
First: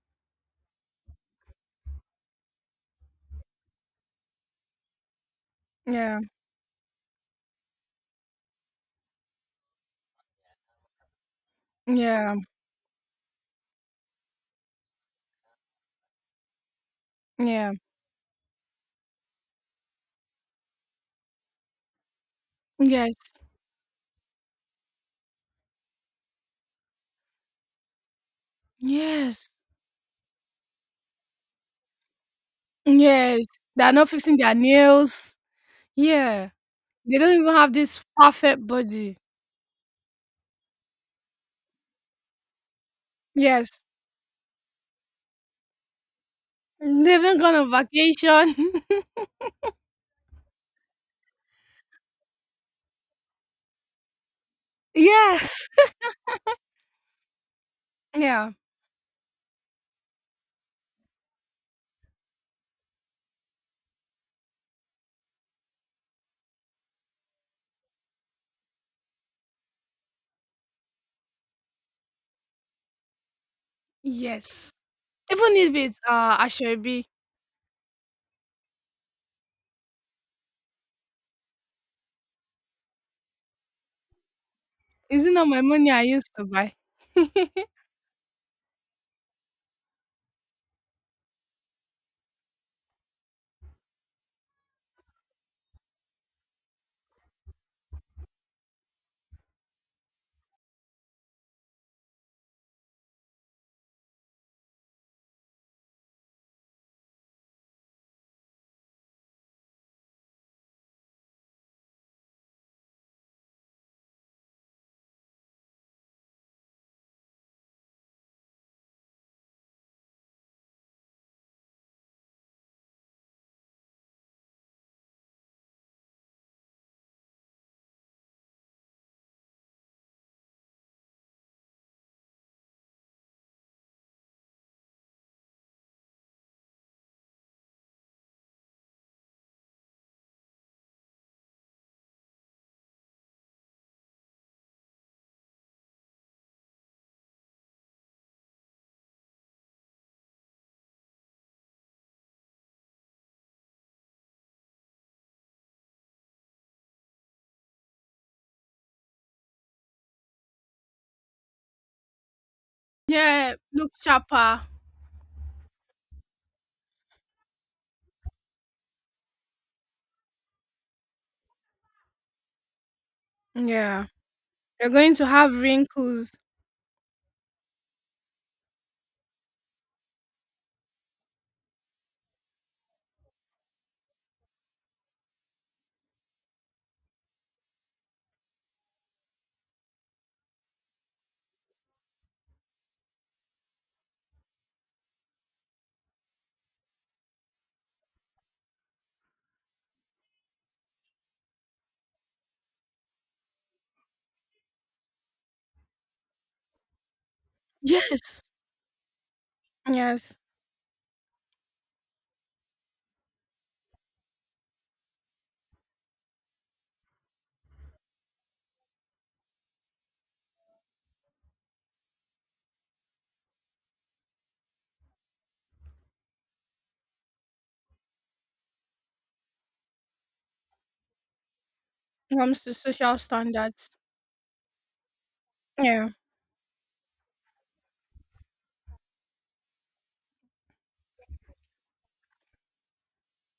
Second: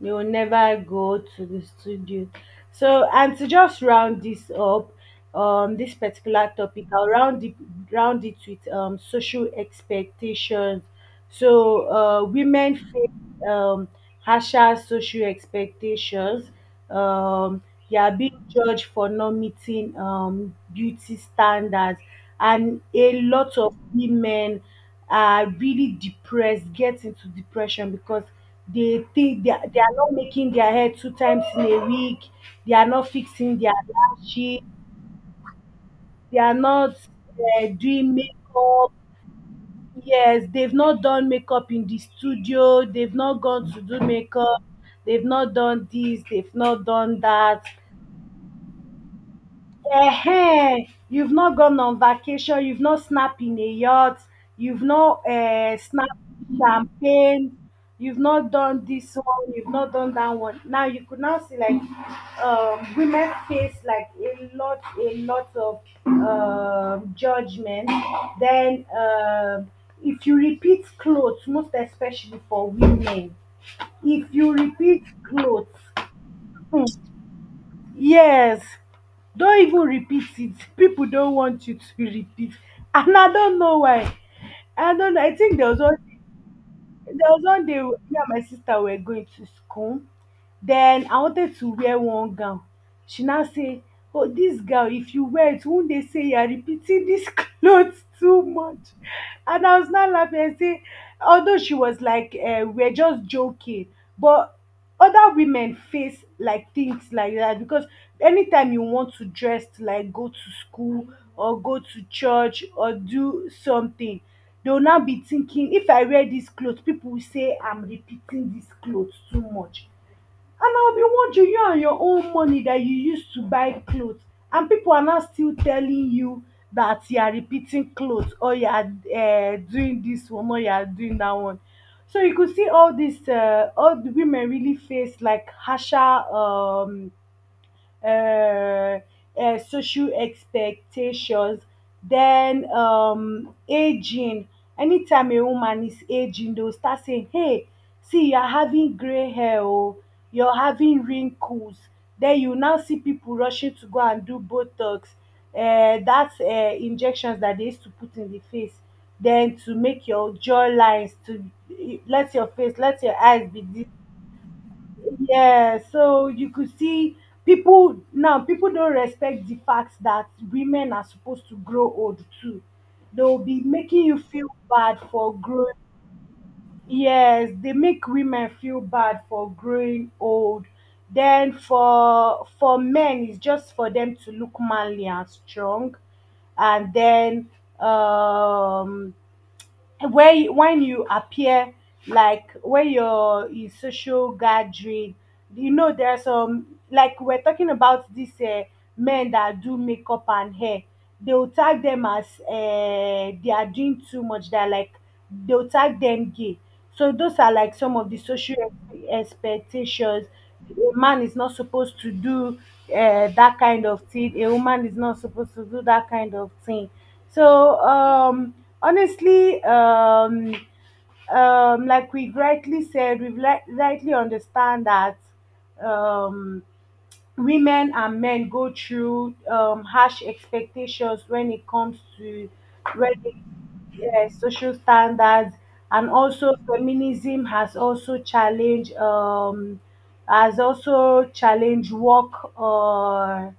B: they will never go to the studio. So, and to just round this up, this
A: Yeah,
B: particular topic, I'll round it with social expectations. So,
A: yeah,
B: women face harsher social expectations. Um,
A: yeah.
B: they are being judged for not meeting beauty standards, and a
A: Yes,
B: lot of women are really depressed, get into depression because
A: yes,
B: they are not making their hair two times in a week, they are not
A: yes.
B: fixing their
A: They are not fixing their
B: lashes,
A: nails.
B: they
A: Yeah,
B: are not
A: they don't even have this
B: doing
A: perfect
B: makeup.
A: body.
B: Yes, they've not done makeup in the studio, they've not gone to
A: Yes,
B: do makeup, they've not done this, they've not done
A: they've even gone
B: that.
A: on vacation.
B: Ehen, you've not gone on vacation, you've not snapped in a yacht, you've not
A: Yes,
B: snapped champagne, you've not
A: yeah,
B: done this one, you've not done that one. Now you could now see like women face like a lot of judgment. Then if you repeat clothes, most especially for women, if you
A: yes.
B: repeat
A: Even if
B: clothes.
A: it's
B: Hmm,
A: Ashebi,
B: yes, don't even repeat it. People don't want you to repeat, and I don't know why. I don't know.
A: is it
B: I
A: not
B: think
A: my
B: there was
A: money
B: one.
A: I used to buy?
B: There was one day me and my sister were going to school. Then I wanted to wear one gown. She now say, "Oh, this gown, if you wear it, won't they say you are repeating this clothes too much?" And I was now laughing and say, although she was like, we're just joking, but other women face like things like that because anytime you want to dress to like go to school or go to church or do something, they'll now be thinking, if I wear this clothes, people will say I'm repeating this clothes too much, and I will be watching you and your own money that you used to buy clothes, and people are now still telling you that you are repeating clothes, or you are doing this one or you are doing that one. So you could see all these all the women really face like harsher um uh, social expectations. Then aging. Anytime a woman is aging, they'll start saying, "Hey, see, you're having gray hair, oh, you're having wrinkles." Then you now see people rushing to go and do Botox. That's injections that they used to put in the face. Then to make your jawlines to, let your face, let your eyes
A: Yeah,
B: be this,
A: look sharper.
B: yeah. So you could see people now, people don't respect the fact that women are supposed to grow old too. They'll be making
A: Yeah,
B: you feel
A: you're
B: bad
A: going to
B: for
A: have
B: growing.
A: wrinkles.
B: Yes, they make women feel bad for growing old. Then for men, it's just for them to look manly and strong. And then um where when you appear like where your social gathering, you know there are some, like we're talking about these men that do makeup and hair, they will tag them as they are doing too much, they're like, they'll tag them gay. So those are like some of the
A: Yes,
B: social expectations.
A: yes.
B: A man is not supposed to do that kind of thing, a woman is not supposed to do that kind of thing. So honestly, like we rightly said, we've rightly understand that um, women and men go through harsh expectations when it comes
A: When it
B: to
A: comes to social
B: wedding,
A: standards.
B: yeah, social standards,
A: Yeah,
B: and also feminism has also challenged work. Uh,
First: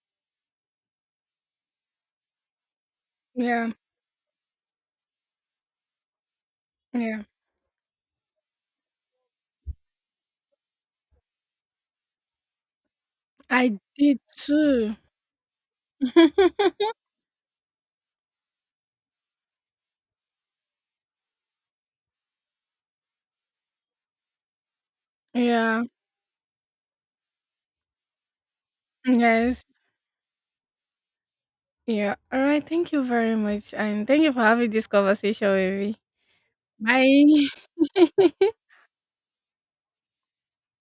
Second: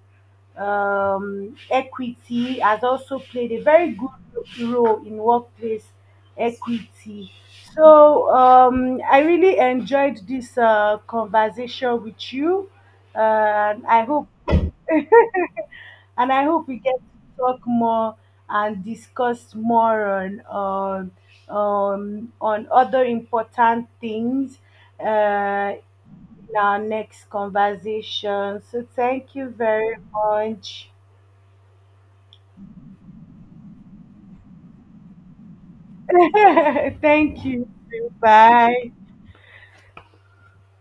B: um, Equity has also played a
A: yeah,
B: very good role in workplace
A: yeah.
B: equity. So I really enjoyed this conversation with you,
A: I
B: and I
A: did
B: hope
A: too.
B: and I hope we get to talk more and discuss more on on other important things, uh,
A: Yeah,
B: in our next conversation. So thank you
A: yes.
B: very much.
A: Yeah. All right. Thank you very much. And thank you for having this conversation with
B: Thank
A: me.
B: you.
A: Bye.
B: Bye.